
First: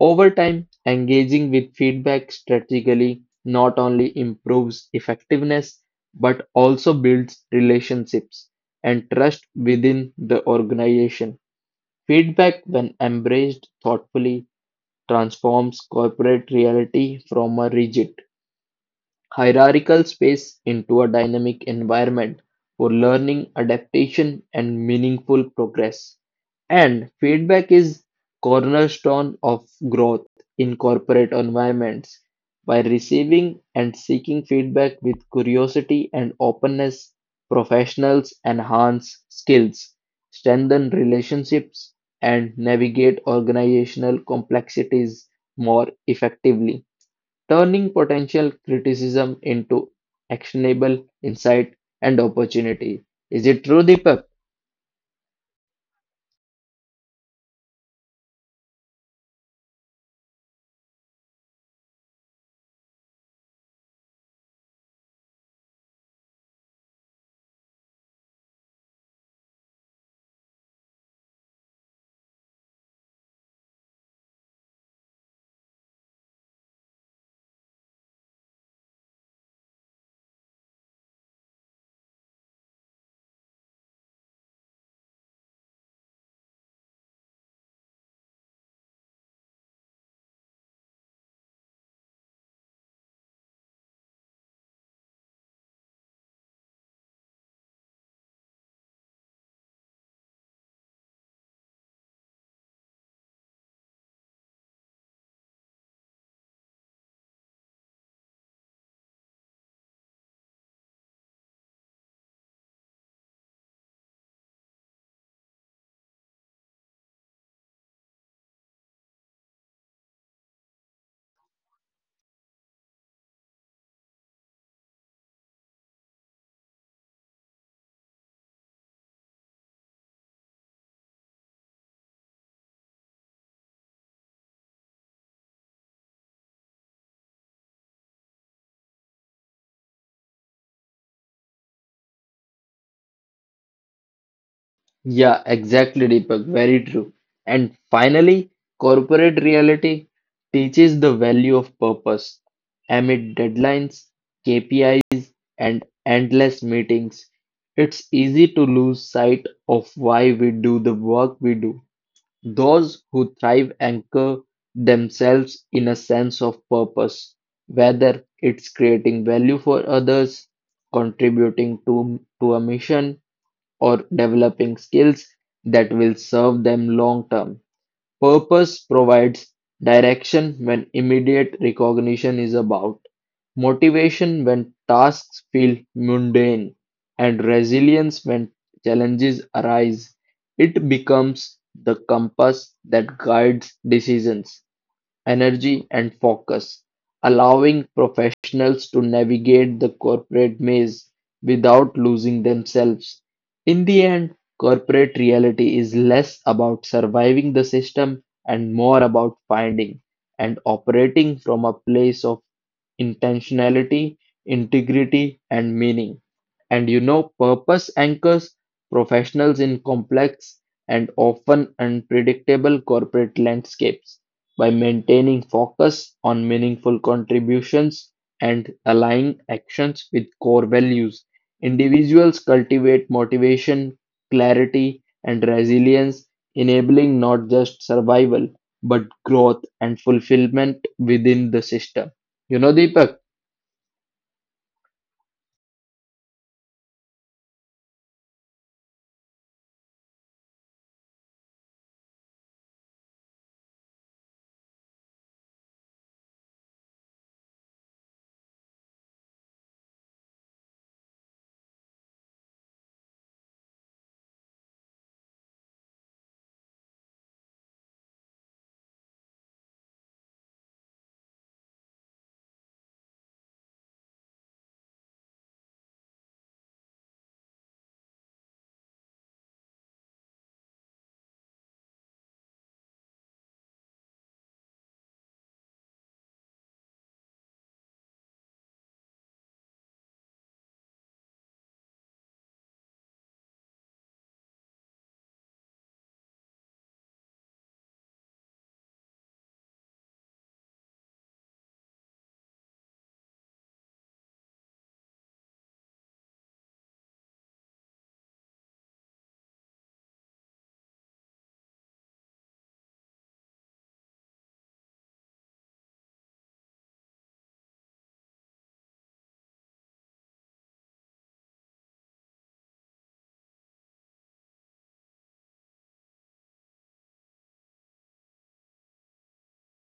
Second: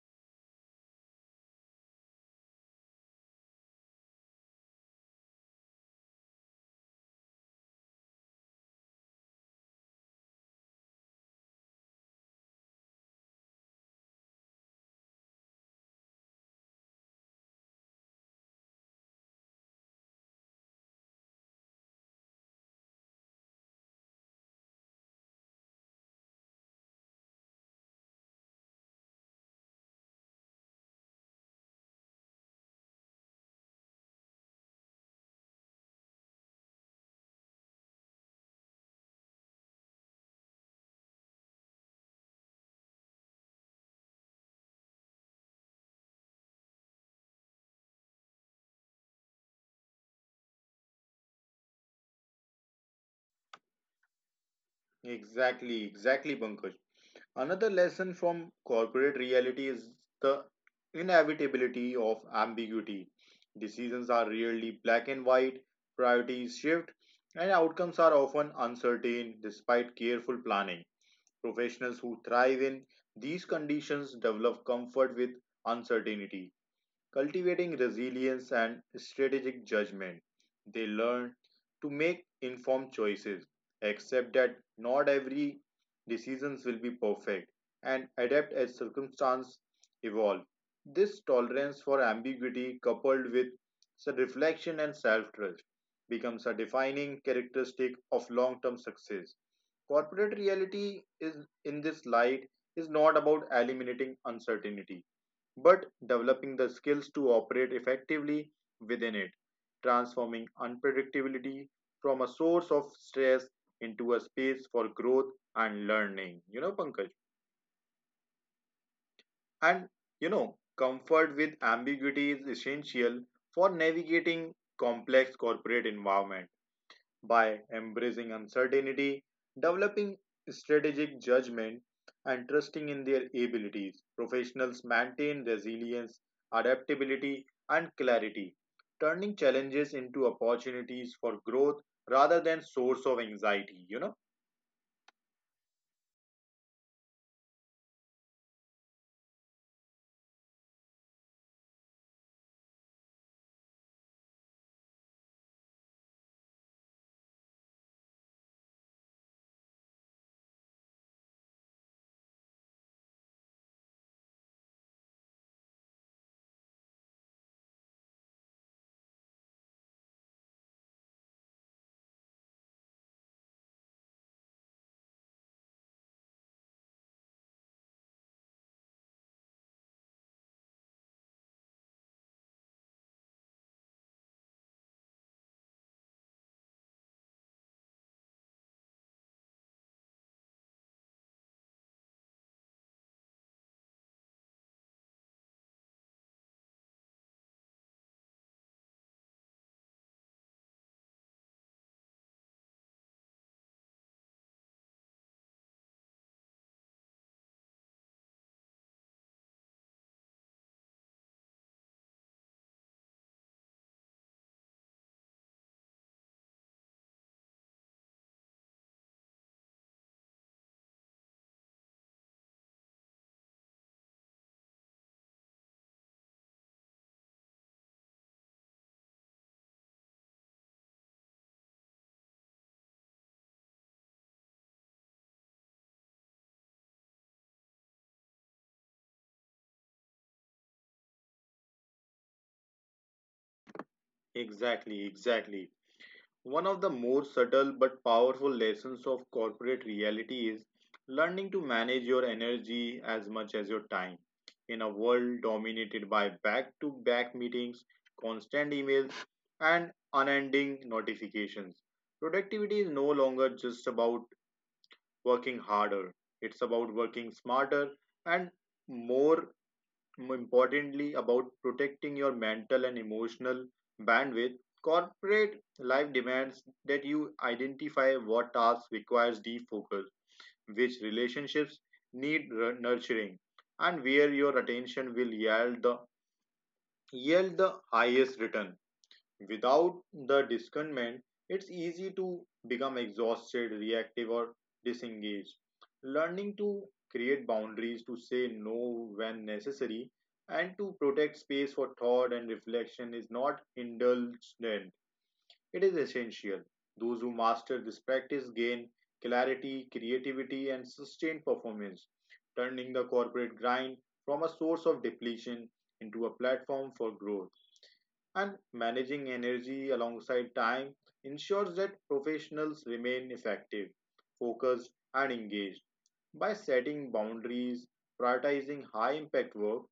B: Over time, engaging with feedback strategically not only improves effectiveness but also builds relationships and trust within the organization. Feedback, when embraced thoughtfully, transforms corporate reality from a rigid hierarchical space into a dynamic environment for learning, adaptation, and meaningful progress. And feedback is cornerstone of growth in corporate environments. By receiving and seeking feedback with curiosity and openness, professionals enhance skills, strengthen relationships, and navigate organizational complexities more effectively turning potential criticism into actionable insight and opportunity. Is it true, Deepak?
A: Exactly, exactly, Pankaj. Another lesson from corporate reality is the inevitability of ambiguity. Decisions are rarely black and white, priorities shift, and outcomes are often uncertain despite careful planning. Professionals who thrive in these conditions develop comfort with uncertainty, cultivating resilience and strategic judgment. They learn to make informed choices, accept that not every decisions will be perfect, and adapt as circumstances evolve. This tolerance for ambiguity, coupled with reflection and self trust, becomes a defining characteristic of long term success. Corporate reality, is in this light, is not about eliminating uncertainty, but developing the skills to operate effectively within it, transforming unpredictability from a source of stress into a space for growth and learning. You know, Pankaj. And comfort with ambiguity is essential for navigating complex corporate environment. By embracing uncertainty, developing strategic judgment, and trusting in their abilities, professionals maintain resilience, adaptability, and clarity, turning challenges into opportunities for growth rather than source of anxiety.
B: Yeah, exactly, Deepak. Very true. And finally, corporate reality teaches the value of purpose. Amid deadlines, KPIs, and endless meetings, it's easy to lose sight of why we do the work we do. Those who thrive anchor themselves in a sense of purpose, whether it's creating value for others, contributing to a mission, or developing skills that will serve them long term. Purpose provides direction when immediate recognition is about, motivation when tasks feel mundane, and resilience when challenges arise. It becomes the compass that guides decisions energy, and focus, allowing professionals to navigate the corporate maze without losing themselves. In the end, corporate reality is less about surviving the system and more about finding and operating from a place of intentionality, integrity, and meaning. And you know, purpose anchors professionals in complex and often unpredictable corporate landscapes by maintaining focus on meaningful contributions and aligning actions with core values. Individuals cultivate motivation, clarity, and resilience, enabling not just survival but growth and fulfillment within the system. You know, Deepak.
A: Exactly, exactly. One of the more subtle but powerful lessons of corporate reality is learning to manage your energy as much as your time. In a world dominated by back to back meetings, constant emails, and unending notifications, productivity is no longer just about working harder, it's about working smarter and more more importantly about protecting your mental and emotional bandwidth. Corporate life demands that you identify what tasks requires deep focus, which relationships need nurturing, and where your attention will yield the highest return. Without the discernment, it's easy to become exhausted, reactive, or disengaged. Learning to create boundaries, to say no when necessary, and to protect space for thought and reflection is not indulgent, it is essential. Those who master this practice gain clarity, creativity, and sustained performance, turning the corporate grind from a source of depletion into a platform for growth. And managing energy alongside time ensures that professionals remain effective, focused, and engaged. By setting boundaries, prioritizing high impact work,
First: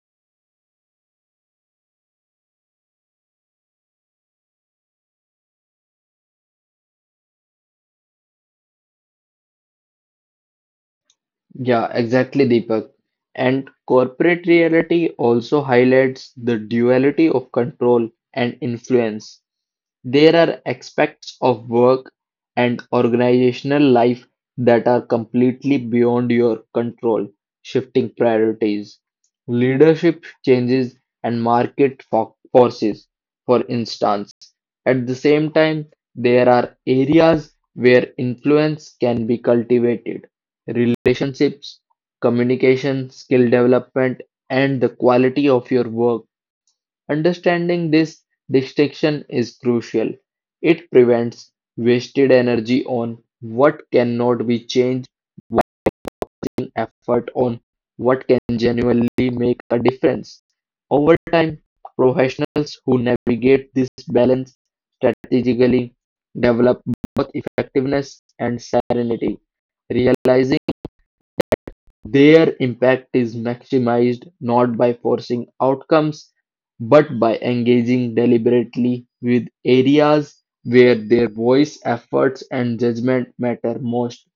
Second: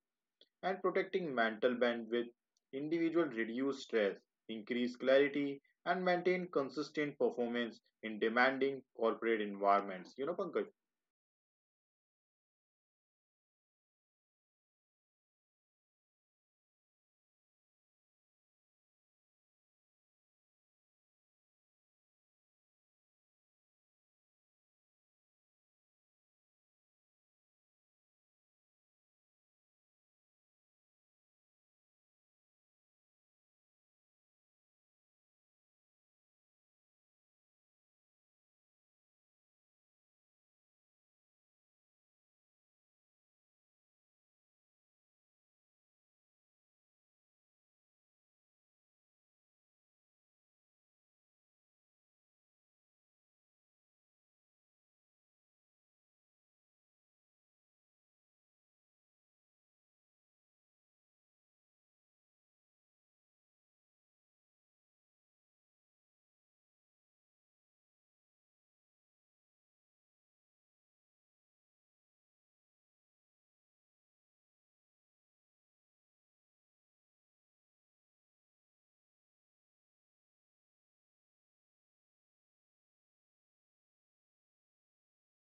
A: and protecting mental bandwidth, individuals reduce stress, increase clarity, and maintain consistent performance in demanding corporate environments. You know, Pankaj?
B: Yeah, exactly, Deepak. And corporate reality also highlights the duality of control and influence. There are aspects of work and organizational life that are completely beyond your control, shifting priorities, leadership changes, and market forces, for instance. At the same time, there are areas where influence can be cultivated: relationships, communication, skill development, and the quality of your work. Understanding this distinction is crucial. It prevents wasted energy on what cannot be changed effort on what can genuinely make a difference. Over time, professionals who navigate this balance strategically develop both effectiveness and serenity, realizing their impact is maximized not by forcing outcomes but by engaging deliberately with areas where their voice, efforts, and judgment matter most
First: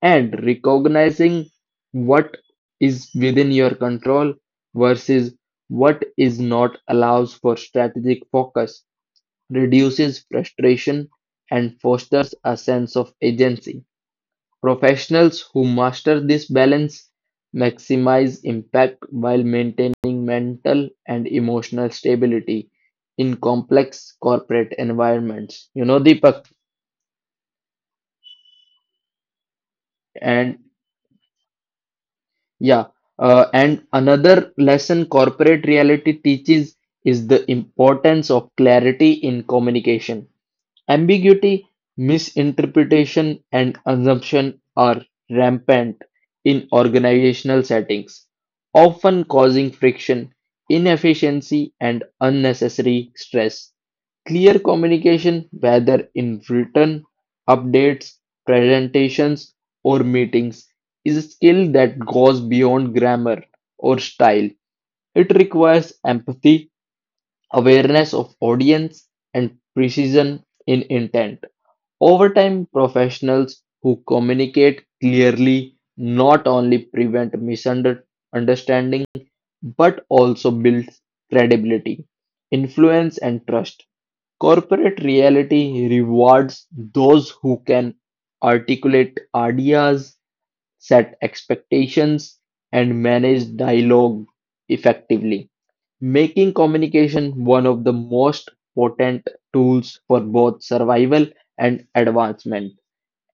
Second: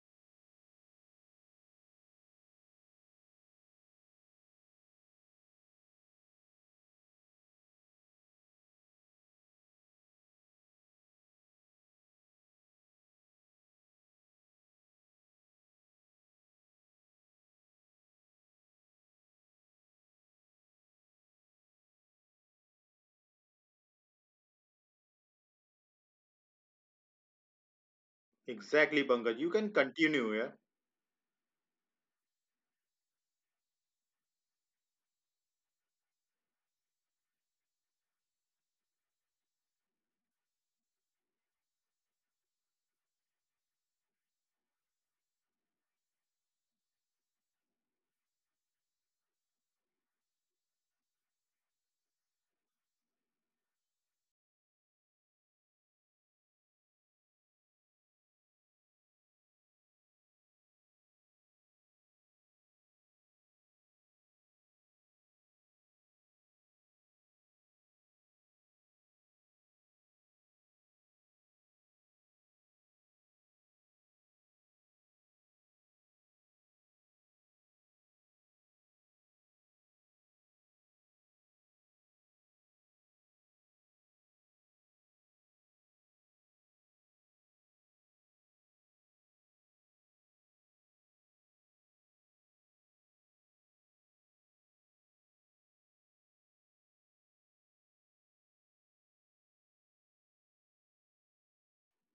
B: and recognizing what is within your control versus what is not allows for strategic focus, reduces frustration, and fosters a sense of agency. Professionals who master this balance maximize impact while maintaining mental and emotional stability in complex corporate environments. You know, Deepak,
A: Exactly, Pankaj. You can
B: and
A: continue here.
B: Yeah, and another lesson corporate reality teaches is the importance of clarity in communication. Ambiguity, misinterpretation, and assumption are rampant in organizational settings, often causing friction, inefficiency, and unnecessary stress. Clear communication, whether in written updates, presentations, or meetings, is a skill that goes beyond grammar or style. It requires empathy awareness of audience, and precision in intent. Over time, professionals who communicate clearly not only prevent misunderstanding but also build credibility, influence, and trust. Corporate reality rewards those who can articulate ideas, set expectations, and manage dialogue effectively making communication one of the most potent tools for both survival and advancement.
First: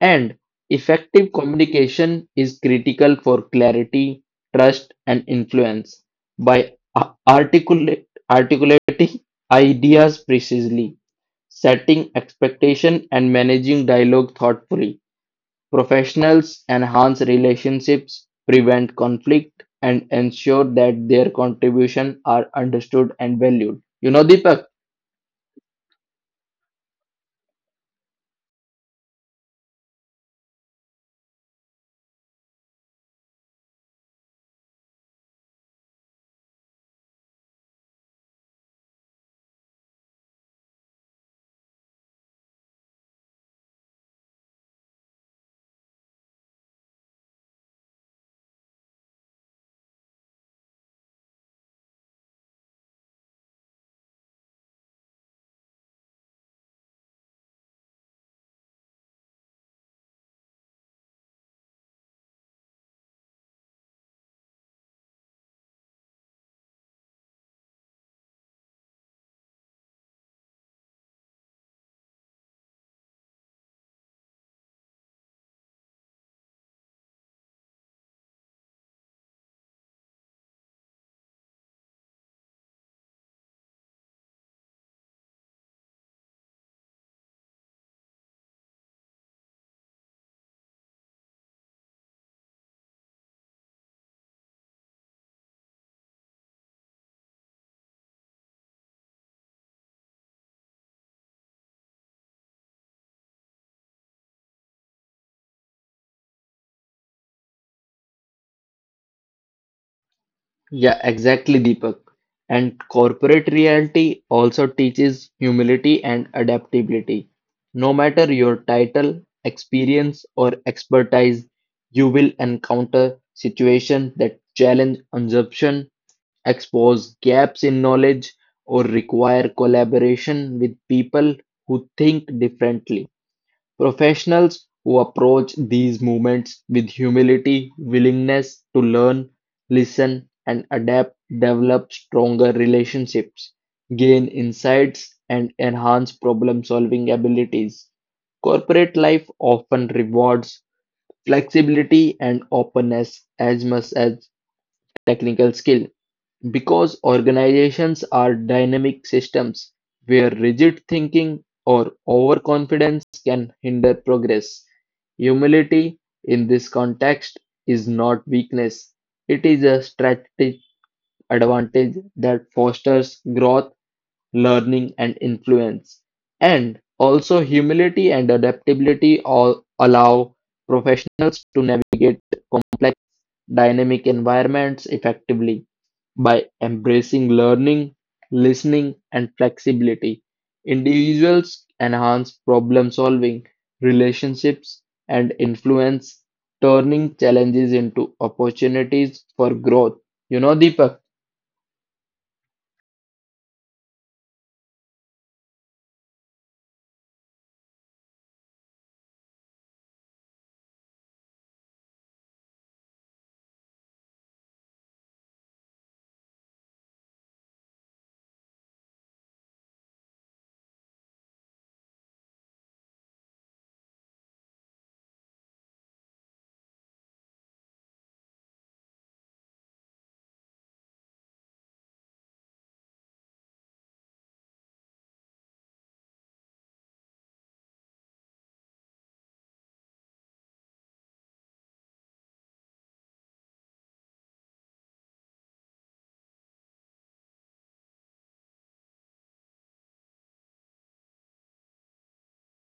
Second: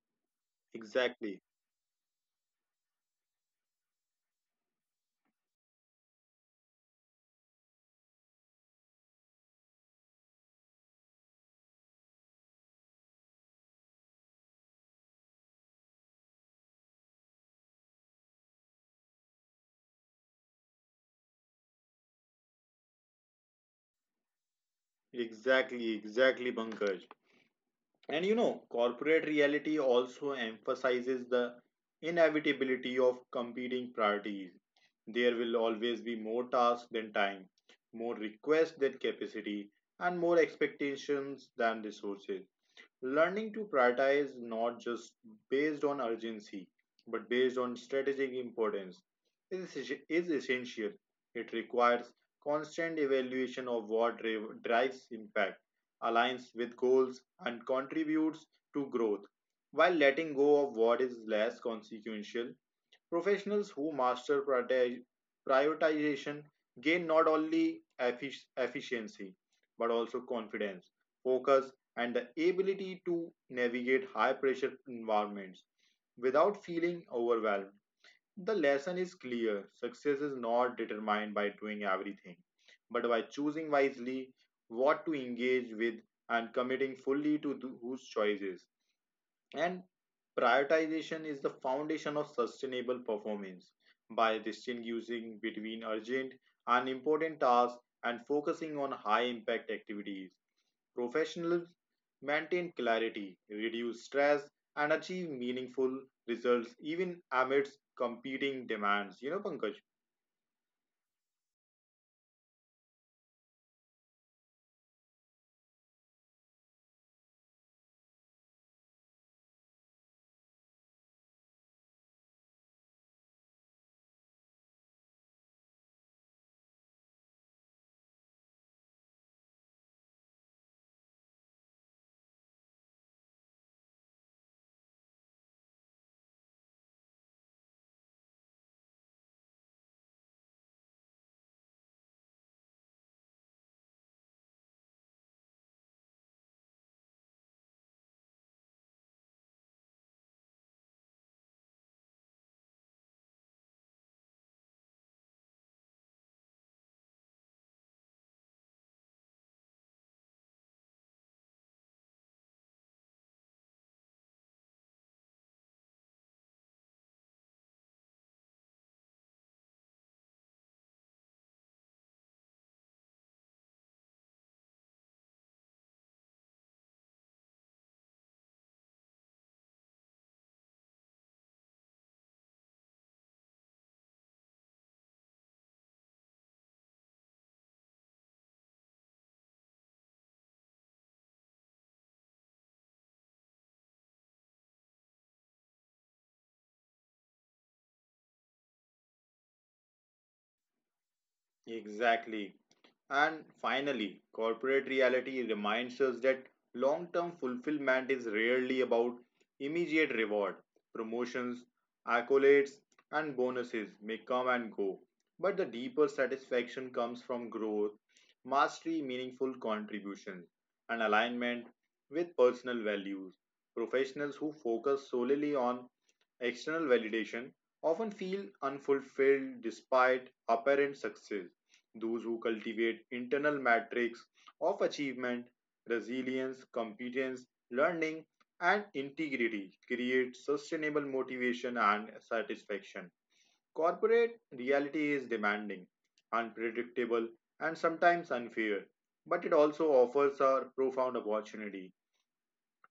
B: And effective
A: Exactly.
B: communication is critical for clarity, trust, and influence. By articulating ideas precisely, setting expectation, and managing dialogue thoughtfully, professionals enhance relationships, prevent conflict, and ensure that their contribution are understood and valued. You know, Deepak?
A: Exactly, exactly, Pankaj. And corporate reality also emphasizes the inevitability of competing priorities. There will always be more tasks than time, more requests than capacity, and more expectations than resources. Learning to prioritize not just based on urgency, but based on strategic importance is, is essential. It requires constant evaluation of what drives impact, aligns with goals, and contributes to growth, while letting go of what is less consequential. Professionals who master prioritization gain not only efficiency but also confidence, focus, and the ability to navigate high pressure environments without feeling overwhelmed. The lesson is clear: success is not determined by doing everything, but by choosing wisely what to engage with and committing fully to those choices. And prioritization is the foundation of sustainable performance. By distinguishing between urgent and important tasks and focusing on high impact activities, professionals maintain clarity, reduce stress, and achieve meaningful results even amidst competing demands. You know, Pankaj?
B: Yeah, exactly, Deepak. And corporate reality also teaches humility and adaptability. No matter your title, experience, or expertise, you will encounter situations that challenge assumption expose gaps in knowledge, or require collaboration with people who think differently. Professionals who approach these movements with humility, willingness to learn, listen, and adapt develop stronger relationships, gain insights, and enhance problem solving abilities. Corporate life often rewards flexibility and openness as much as technical skill, because organizations are dynamic systems where rigid thinking or overconfidence can hinder progress. Humility in this context is not weakness, it is a strategic advantage that fosters growth, learning, and influence. And also, humility and adaptability all allow professionals to navigate complex, dynamic environments effectively. By embracing learning, listening, and flexibility, individuals enhance problem solving, relationships, and influence, turning challenges into opportunities for growth. You know, Deepak?
A: Exactly. And finally, corporate reality reminds us that long term fulfillment is rarely about immediate reward. Promotions, accolades, and bonuses may come and go, but the deeper satisfaction comes from growth, mastery, meaningful contributions, and alignment with personal values. Professionals who focus solely on external validation often feel unfulfilled despite apparent success. Those who cultivate internal metrics of achievement, resilience, competence, learning, and integrity create sustainable motivation and satisfaction. Corporate reality is demanding, unpredictable, and sometimes unfair, but it also offers a profound opportunity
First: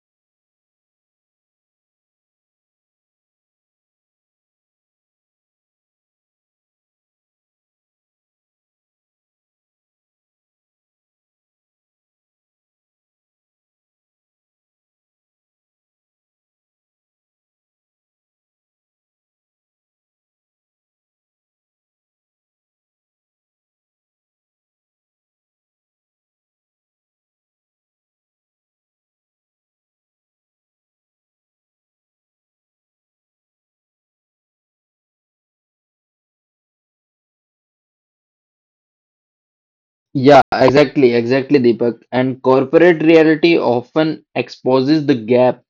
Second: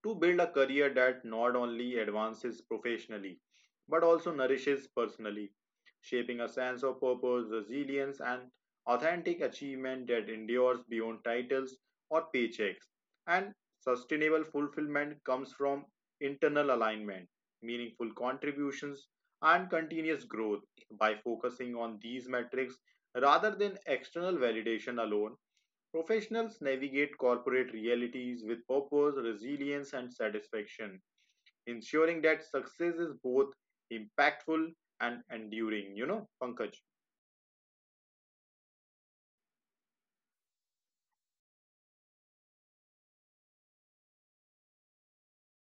A: to build a career that not only advances professionally but also nourishes personally, shaping a sense of purpose, resilience, and authentic achievement that endures beyond titles or paychecks. And sustainable fulfillment comes from internal alignment, meaningful contributions, and continuous growth. By focusing on these metrics rather than external validation alone, professionals navigate corporate realities with purpose, resilience, and satisfaction, ensuring that success is both impactful and enduring. You know, Pankaj.
B: Yeah, exactly, exactly, Deepak. And corporate reality often exposes the gaps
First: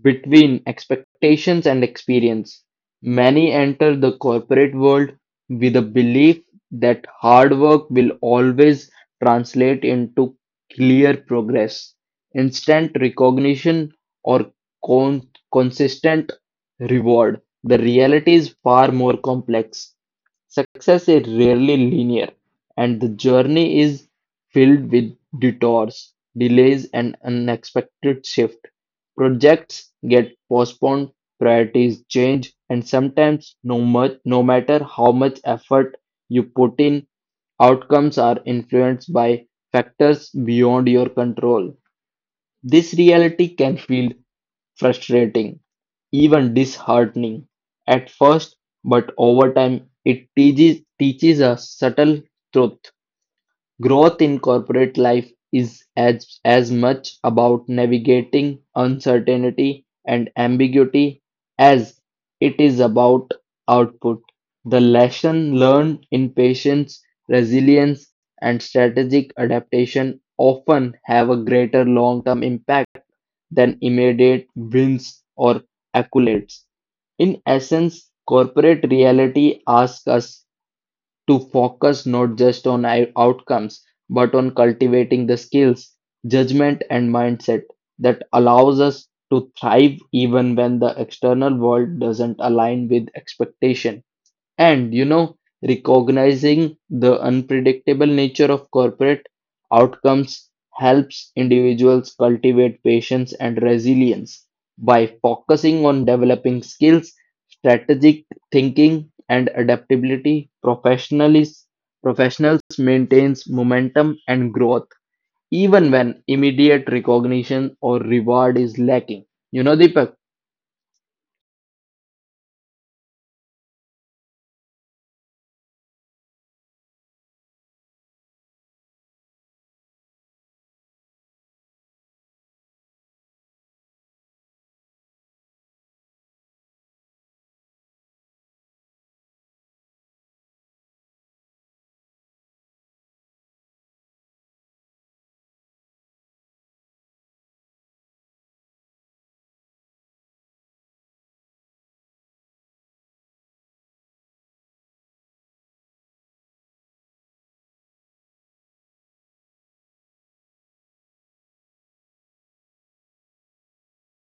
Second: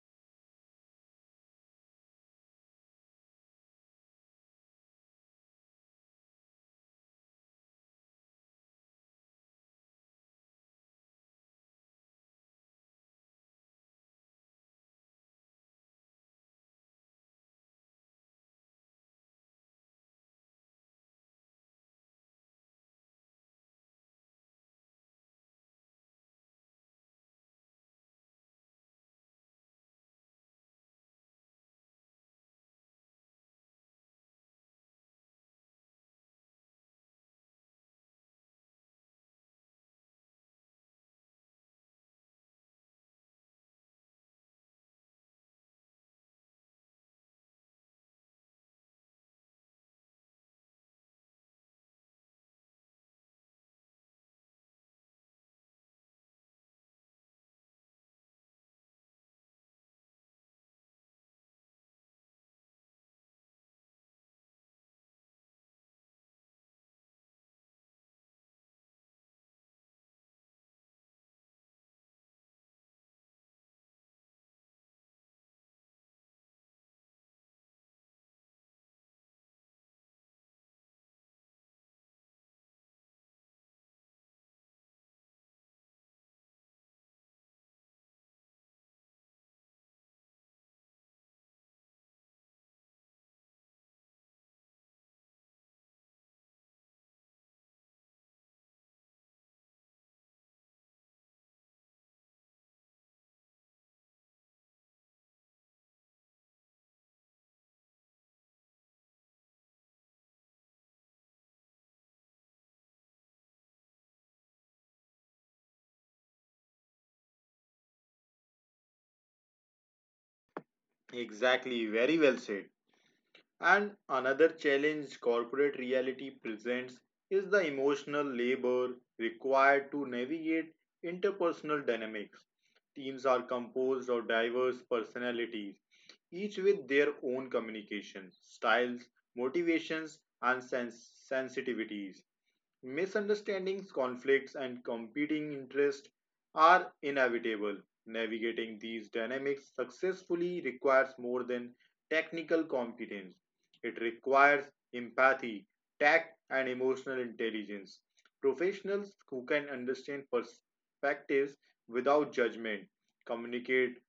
B: between expectations and experience. Many enter the corporate world with a belief that hard work will always translate into clear progress, instant recognition, or consistent reward. The reality is far more complex. Success is rarely linear, and the journey is filled with detours, delays, and unexpected shifts. Projects get postponed, priorities change, and sometimes no matter how much effort you put in, outcomes are influenced by factors beyond your control. This reality can feel frustrating, even disheartening at first, but over time it teaches a subtle truth. Growth in corporate life is as much about navigating uncertainty and ambiguity as it is about output. The lesson learned in patience, resilience, and strategic adaptation often have a greater long term impact than immediate wins or accolades. In essence, corporate reality asks us to focus not just on our outcomes, but on cultivating the skills, judgment, and mindset that allows us to thrive even when the external world doesn't align with expectation. And you know, recognizing the unpredictable nature of corporate outcomes helps individuals cultivate patience and resilience by focusing on developing skills, strategic thinking, and adaptability. Professionals maintains momentum and growth even when immediate recognition or reward is lacking. You know, Deepak.
A: Exactly, very well said. And another challenge corporate reality presents is the emotional labor required to navigate interpersonal dynamics. Teams are composed of diverse personalities, each with their own communication styles, motivations, and sensitivities. Misunderstandings, conflicts, and competing interests are inevitable. Navigating these dynamics successfully requires more than technical competence. It requires empathy, tact, and emotional intelligence. Professionals who can understand perspectives without judgment, communicate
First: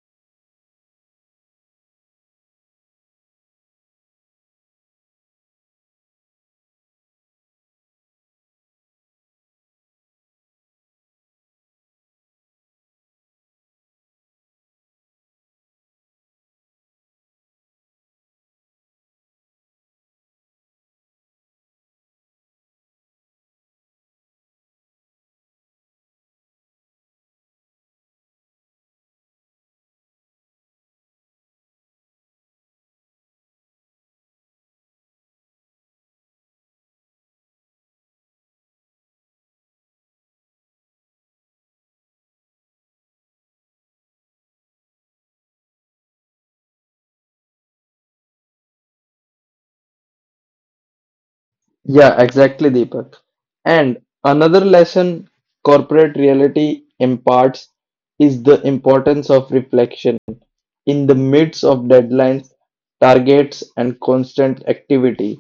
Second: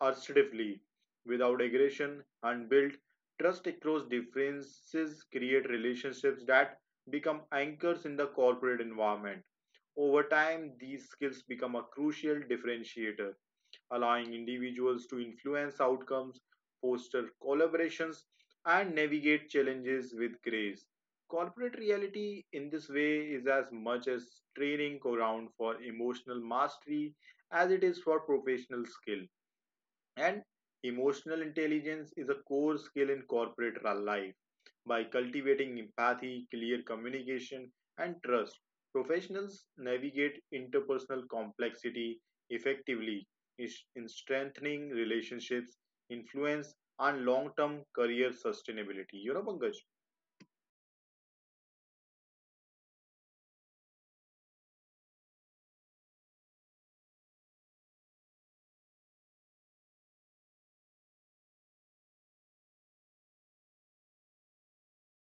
A: assertively without aggression, and build trust across differences create relationships that become anchors in the corporate environment. Over time, these skills become a crucial differentiator, allowing individuals to influence outcomes, foster collaborations, and navigate challenges with grace. Corporate reality, in this way, is as much as training ground for emotional mastery as it is for professional skill. And emotional intelligence is a core skill in corporate life. By cultivating empathy, clear communication, and trust, professionals navigate interpersonal complexity effectively, in strengthening relationships, influence, and long term career sustainability. You know, Pankaj?
B: Yeah, exactly, Deepak. And another lesson corporate reality imparts is the importance of reflection. In the midst of deadlines, targets, and constant activity,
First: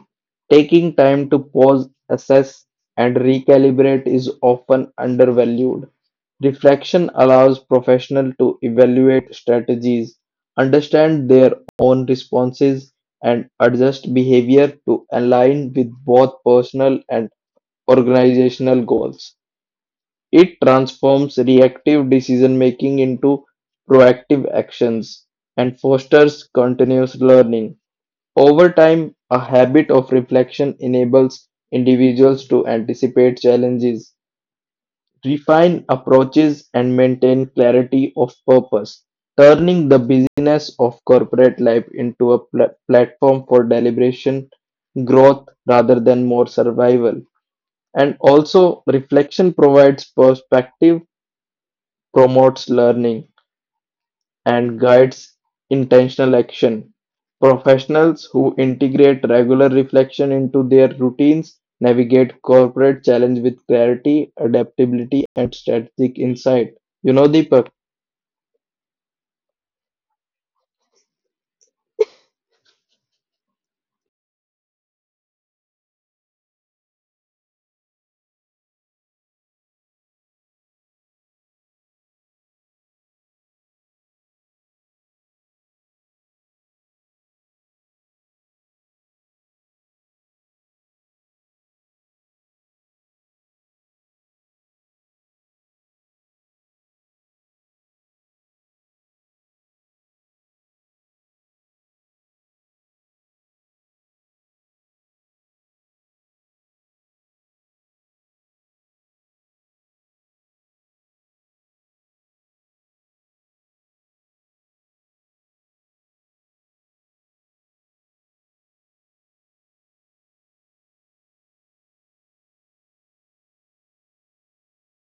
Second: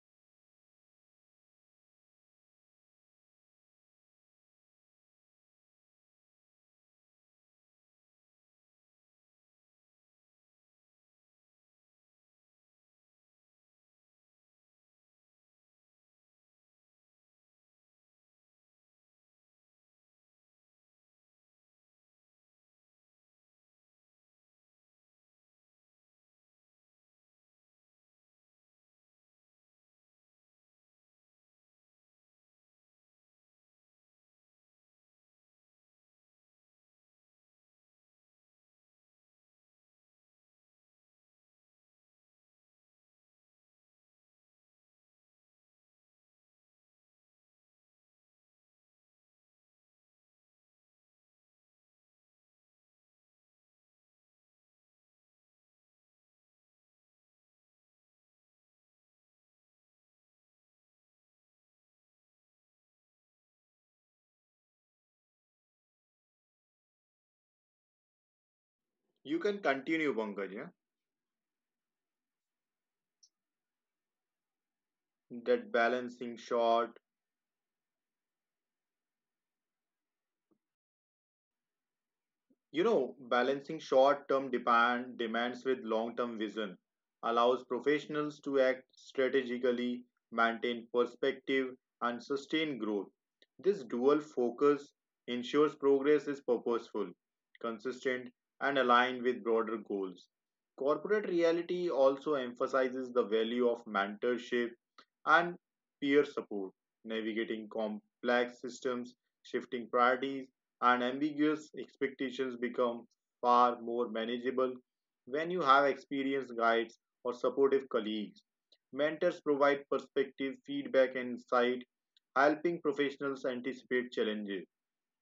B: taking time to pause, assess, and recalibrate is often undervalued. Reflection allows professionals to evaluate strategies, understand their own responses, and adjust behavior to align with both personal and organizational goals. It transforms reactive decision making into proactive actions and fosters continuous learning. Over time, a habit of reflection enables individuals to anticipate challenges, refine approaches, and maintain clarity of purpose, turning the busyness of corporate life into a platform for deliberation, growth rather than more survival. And also, reflection provides perspective promotes learning, and guides intentional action. Professionals who integrate regular reflection into their routines navigate corporate challenge with clarity, adaptability, and strategic insight. You know, Deepak?
A: You can continue, Pankaj. Yeah? That balancing short, You know, Balancing short term demands with long term vision allows professionals to act strategically, maintain perspective, and sustain growth. This dual focus ensures progress is purposeful, consistent, and aligned with broader goals. Corporate reality also emphasizes the value of mentorship and peer support. Navigating complex systems, shifting priorities, and ambiguous expectations become far more manageable when you have experienced guides or supportive colleagues. Mentors provide perspective, feedback, and insight, helping professionals anticipate challenges,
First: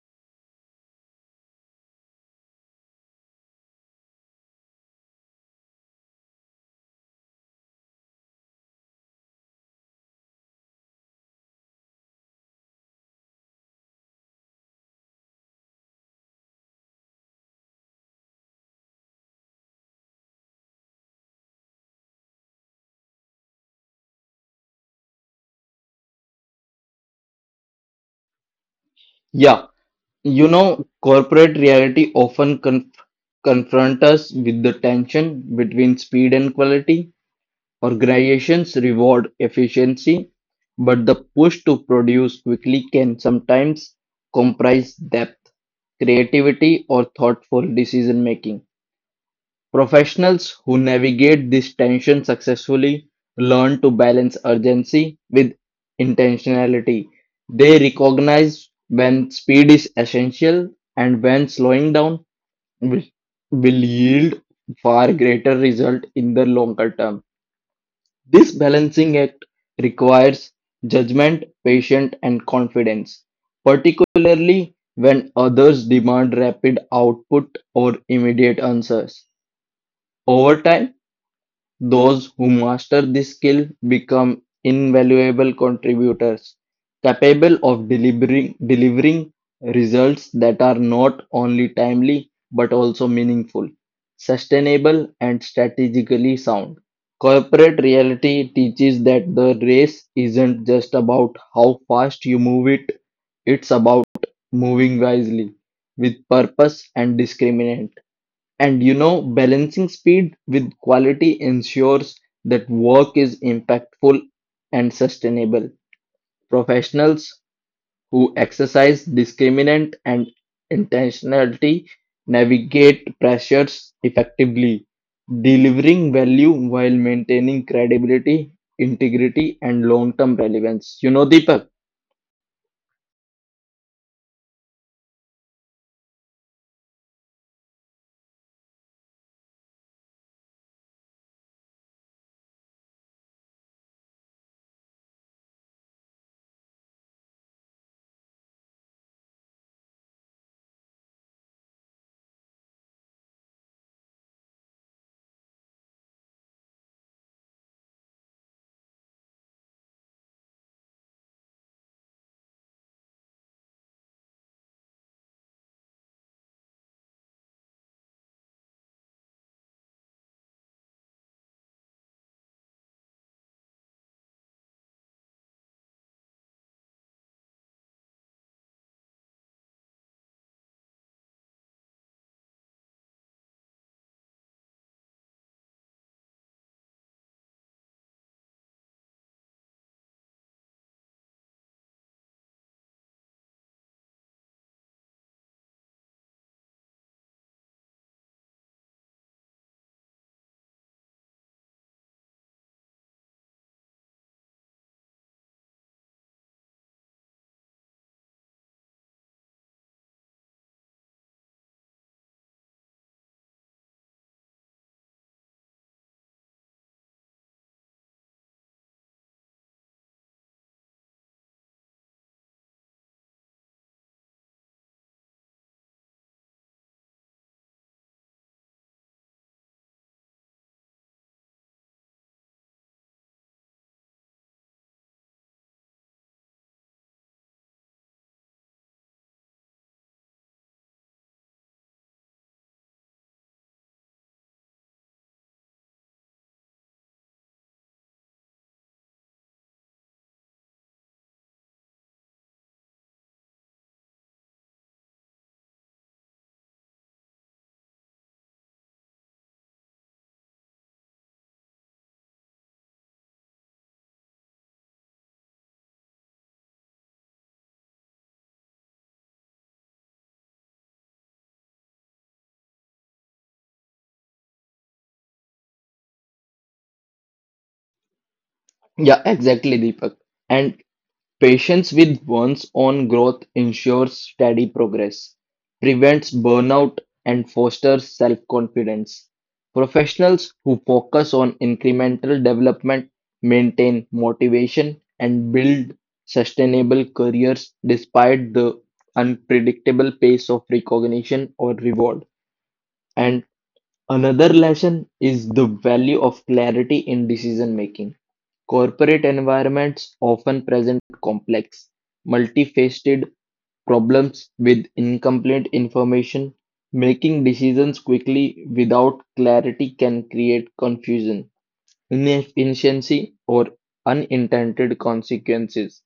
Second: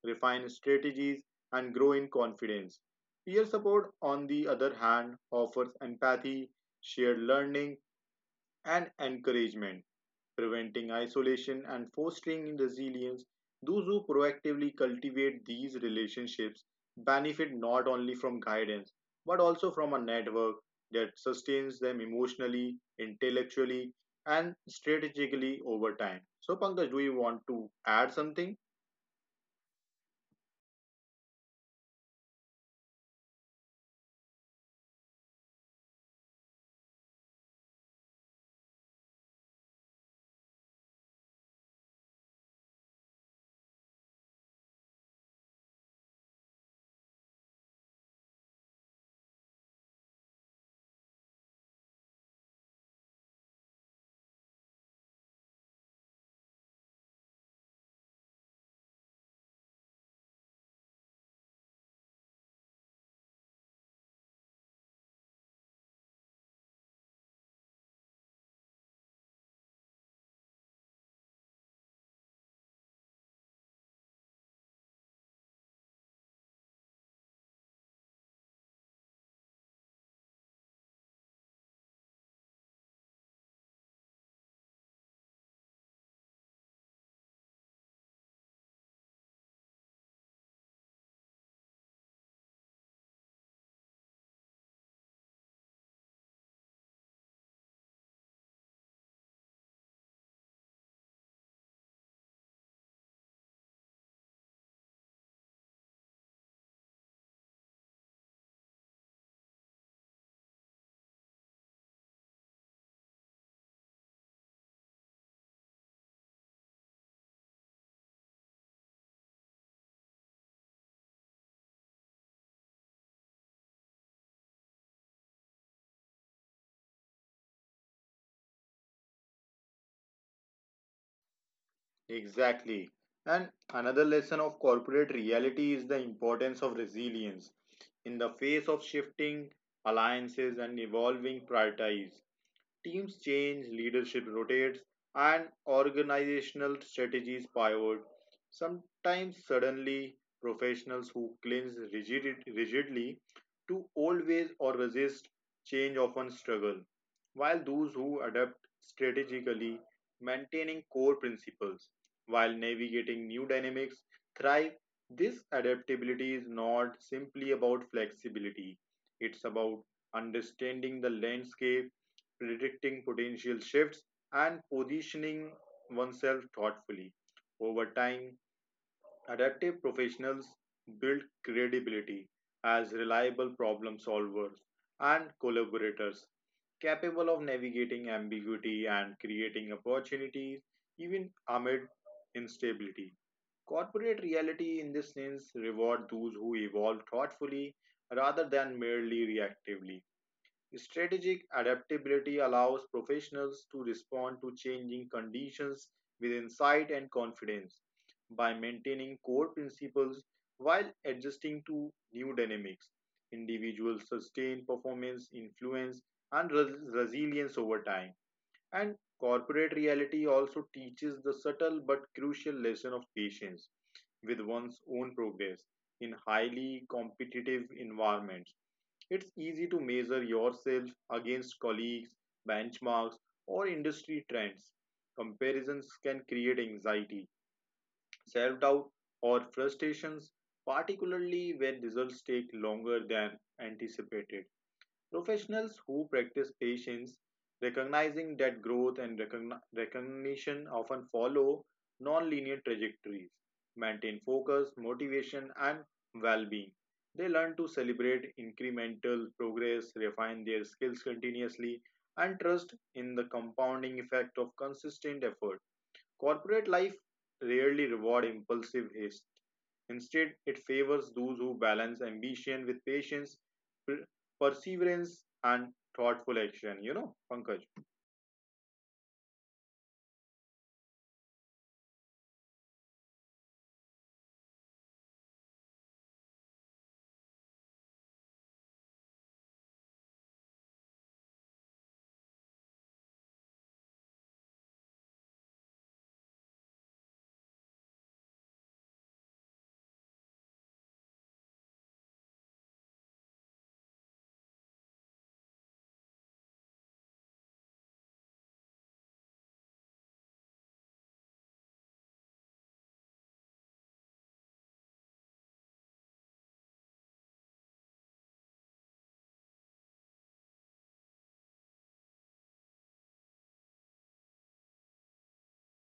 A: refine strategies, and grow in confidence. Peer support, on the other hand, offers empathy, shared learning, and encouragement, preventing isolation and fostering resilience. Those who proactively cultivate these relationships benefit not only from guidance but also from a network that sustains them emotionally, intellectually, and strategically over time. So, Pankaj, do you want to add something?
B: Yeah. You know, corporate reality often confront us with the tension between speed and quality. Organizations reward efficiency, but the push to produce quickly can sometimes compromise depth, creativity, or thoughtful decision making. Professionals who navigate this tension successfully learn to balance urgency with intentionality. They recognize when speed is essential and when slowing down will, will yield far greater result in the longer term. This balancing act requires judgment, patience, and confidence, particularly when others demand rapid output or immediate answers. Over time, those who master this skill become invaluable contributors, capable of delivering results that are not only timely but also meaningful, sustainable, and strategically sound. Corporate reality teaches that the race isn't just about how fast you move it, it's about moving wisely, with purpose and discriminant. And you know, balancing speed with quality ensures that work is impactful and sustainable. Professionals who exercise discriminant and intentionality navigate pressures effectively, delivering value while maintaining credibility, integrity, and long term relevance. You know, Deepak?
A: Exactly. And another lesson of corporate reality is the importance of resilience in the face of shifting alliances and evolving priorities. Teams change, leadership rotates, and organizational strategies pivot. Sometimes, suddenly, professionals who cling rigidly to old ways or resist change often struggle, while those who adapt strategically, maintaining core principles while navigating new dynamics, thrive. This adaptability is not simply about flexibility, it's about understanding the landscape, predicting potential shifts, and positioning oneself thoughtfully. Over time, adaptive professionals build credibility as reliable problem solvers and collaborators capable of navigating ambiguity and creating opportunities even amid instability. Corporate reality, in this sense, reward those who evolve thoughtfully rather than merely reactively. Strategic adaptability allows professionals to respond to changing conditions with insight and confidence. By maintaining core principles while adjusting to new dynamics, individuals sustain performance, influence, and resilience over time. And corporate reality also teaches the subtle but crucial lesson of patience with one's own progress in highly competitive environments. It's easy to measure yourself against colleagues, benchmarks, or industry trends. Comparisons can create anxiety, self doubt, or frustrations, particularly when results take longer than anticipated. Professionals who practice patience, recognizing that growth and recognition often follow non-linear trajectories, maintain focus, motivation, and well-being. They learn to celebrate incremental progress, refine their skills continuously, and trust in the compounding effect of consistent effort. Corporate life rarely rewards impulsive haste. Instead, it favors those who balance ambition with patience, per- perseverance, and thoughtful action. You know, Pankaj.
B: Yeah, exactly, Deepak. And patience with one's own growth ensures steady progress, prevents burnout, and fosters self confidence. Professionals who focus on incremental development maintain motivation and build sustainable careers despite the unpredictable pace of recognition or reward. And another lesson is the value of clarity in decision making. Corporate environments often present complex, multifaceted problems with incomplete information. Making decisions quickly without clarity can create confusion, inefficiency, or unintended consequences.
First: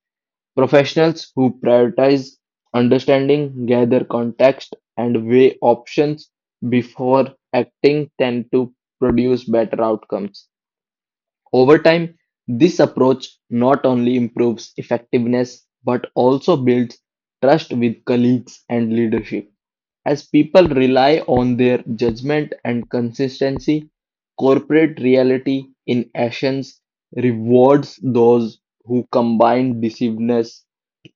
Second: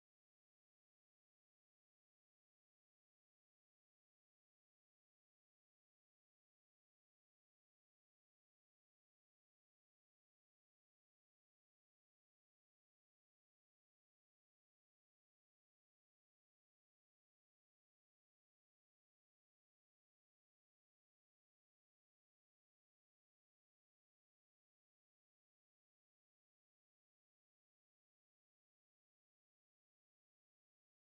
B: Professionals who prioritize understanding, gather context, and weigh options before acting tend to produce better outcomes. Over time, this approach not only improves effectiveness but also builds trust with colleagues and leadership, as people rely on their judgment and consistency. Corporate reality in essence rewards those who combine decisiveness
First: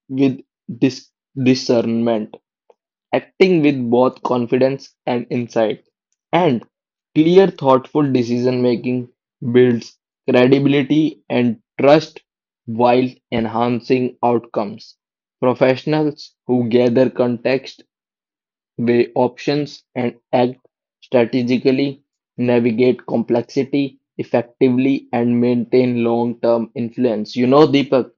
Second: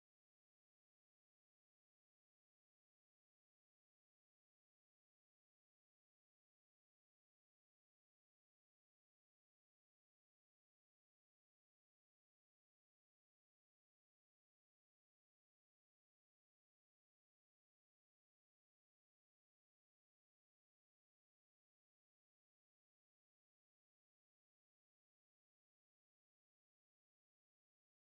B: with dis- discernment acting with both confidence and insight. And clear, thoughtful decision making builds credibility and trust while enhancing outcomes. Professionals who gather context, weigh options, and act strategically navigate complexity effectively and maintain long term influence. You know, Deepak.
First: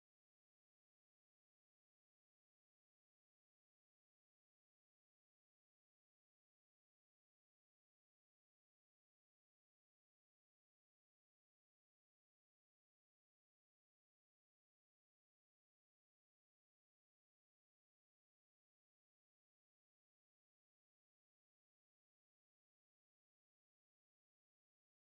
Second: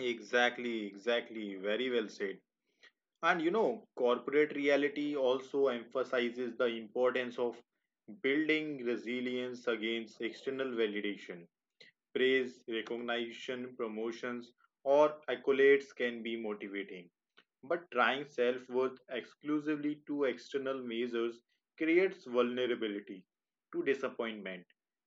A: Exactly, exactly. Very well said. And corporate reality also emphasizes the importance of building resilience against external validation. Praise, recognition, promotions, or accolades can be motivating, but trying self worth exclusively to external measures creates vulnerability to disappointment.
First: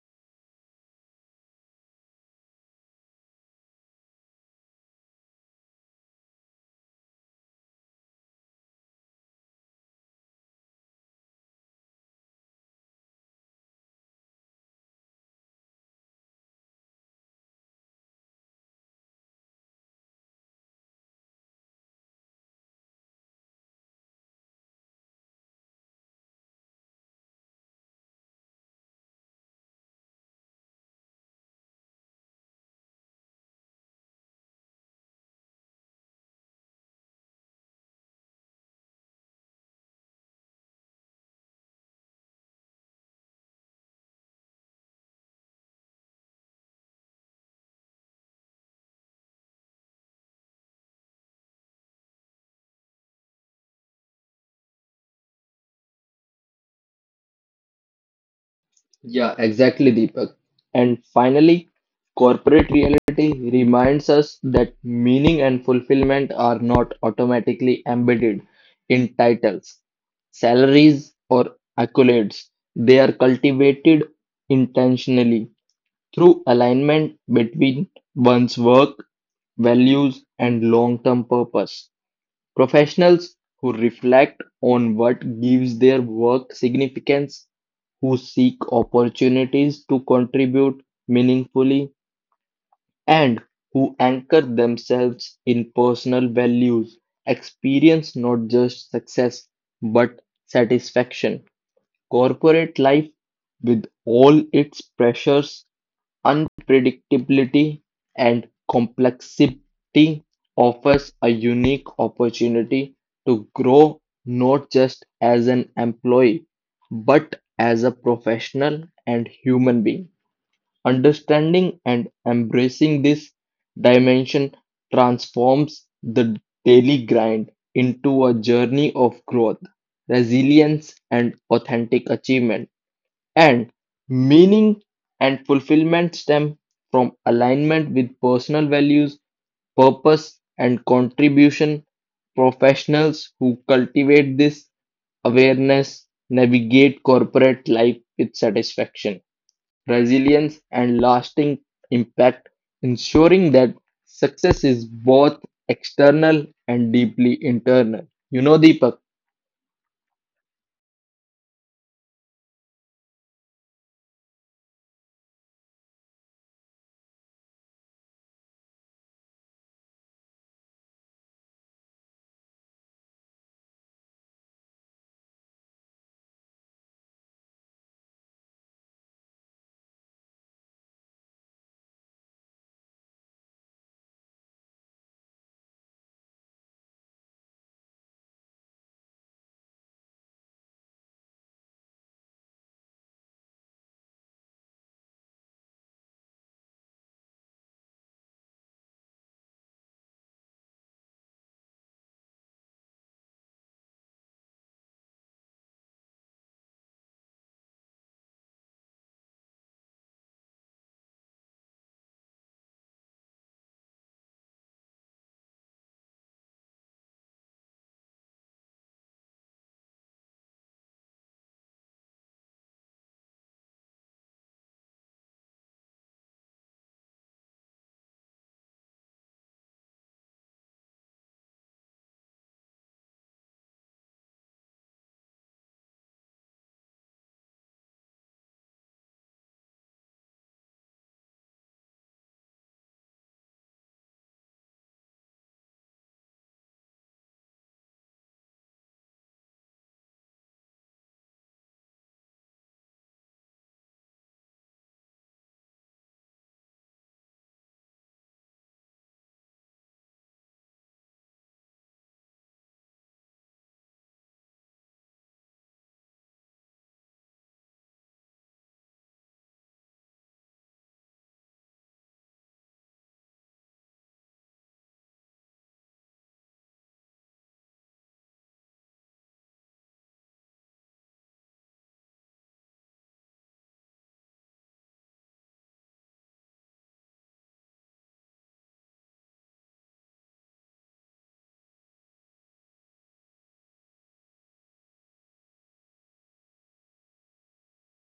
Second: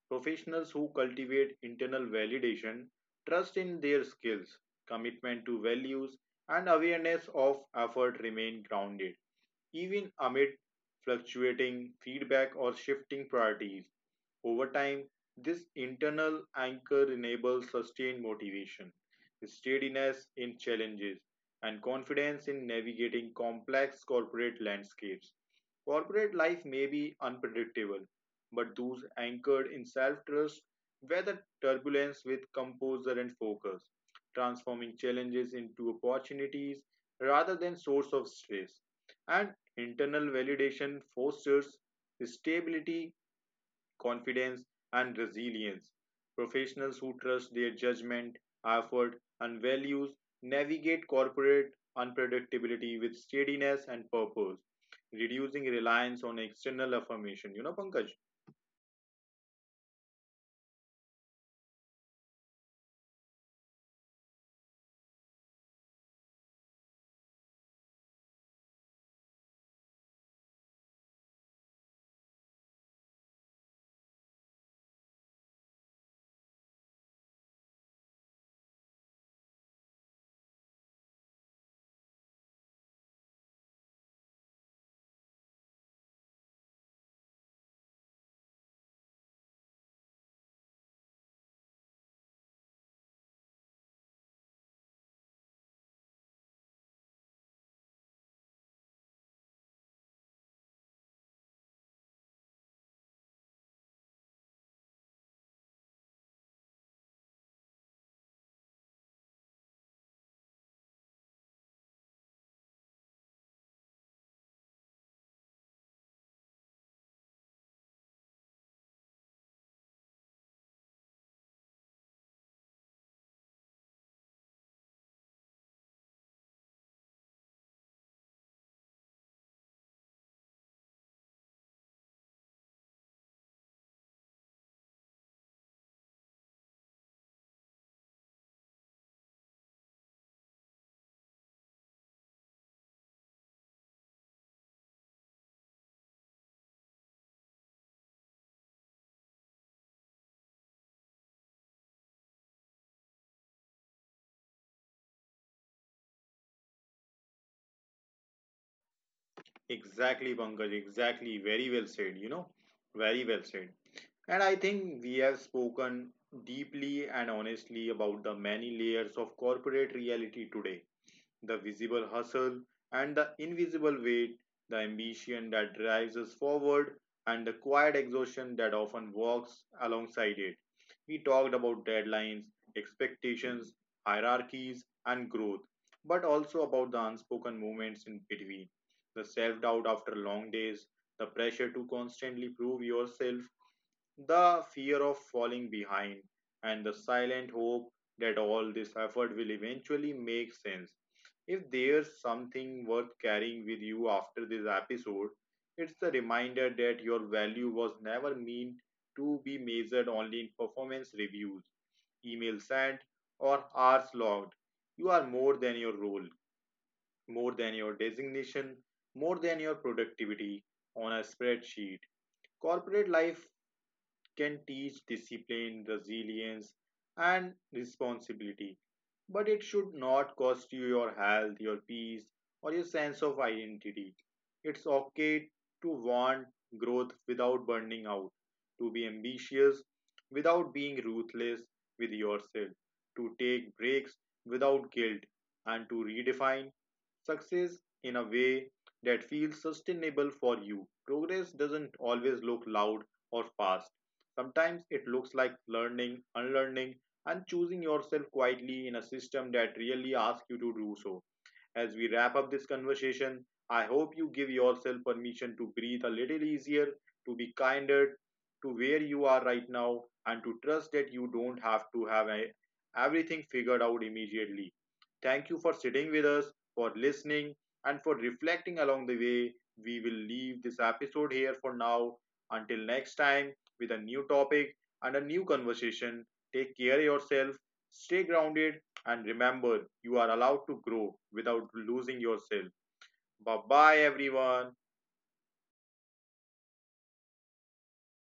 A: Professionals who cultivate internal validation, trust in their skills, commitment to values, and awareness of effort remain grounded, even amid fluctuating feedback or shifting priorities. Over time, this internal anchor enables sustained motivation, steadiness in challenges, and confidence in navigating complex corporate landscapes. Corporate life may be unpredictable, but those anchored in self trust weather turbulence with composure and focus, transforming challenges into opportunities rather than source of stress. And internal validation fosters stability, confidence, and resilience. Professionals who trust their judgment, effort, and values navigate corporate unpredictability with steadiness and purpose, reducing reliance on external affirmation. You know, Pankaj?
B: Yeah, exactly, Deepak. And finally, corporate reality reminds us that meaning and fulfillment are not automatically embedded in titles, salaries, or accolades. They are cultivated intentionally through alignment between one's work, values, and long term purpose. Professionals who reflect on what gives their work significance, who seek opportunities to contribute meaningfully, and who anchor themselves in personal values experience not just success but satisfaction. Corporate life, with all its pressures, unpredictability and complexity offers a unique opportunity to grow not just as an employee but as a professional and human being. Understanding and embracing this dimension transforms the daily grind into a journey of growth, resilience, and authentic achievement. And meaning and fulfillment stem from alignment with personal values, purpose, and contribution. Professionals who cultivate this awareness navigate corporate life with satisfaction, resilience, and lasting impact, ensuring that success is both external and deeply internal. You know, Deepak.
A: Exactly, Pankaj. Exactly. Very well said. Very well said. And I think we have spoken deeply and honestly about the many layers of corporate reality today: the visible hustle and the invisible weight, the ambition that drives us forward, and the quiet exhaustion that often walks alongside it. We talked about deadlines, expectations, hierarchies, and growth, but also about the unspoken moments in between: the self doubt after long days, the pressure to constantly prove yourself, the fear of falling behind, and the silent hope that all this effort will eventually make sense. If there's something worth carrying with you after this episode, it's the reminder that your value was never meant to be measured only in performance reviews, email sent, or hours logged. You are more than your role, more than your designation, more than your productivity on a spreadsheet. Corporate life can teach discipline, resilience, and responsibility, but it should not cost you your health, your peace, or your sense of identity. It's okay to want growth without burning out, to be ambitious without being ruthless with yourself, to take breaks without guilt, and to redefine success in a way that feels sustainable for you. Progress doesn't always look loud or fast. Sometimes it looks like learning, unlearning, and choosing yourself quietly in a system that really asks you to do so. As we wrap up this conversation, I hope you give yourself permission to breathe a little easier, to be kinder to where you are right now, and to trust that you don't have to have everything figured out immediately. Thank you for sitting with us, for listening, and for reflecting along the way. We will leave this episode here for now. Until next time, with a new topic and a new conversation, take care of yourself, stay grounded, and remember, you are allowed to grow without losing yourself. Bye bye, everyone.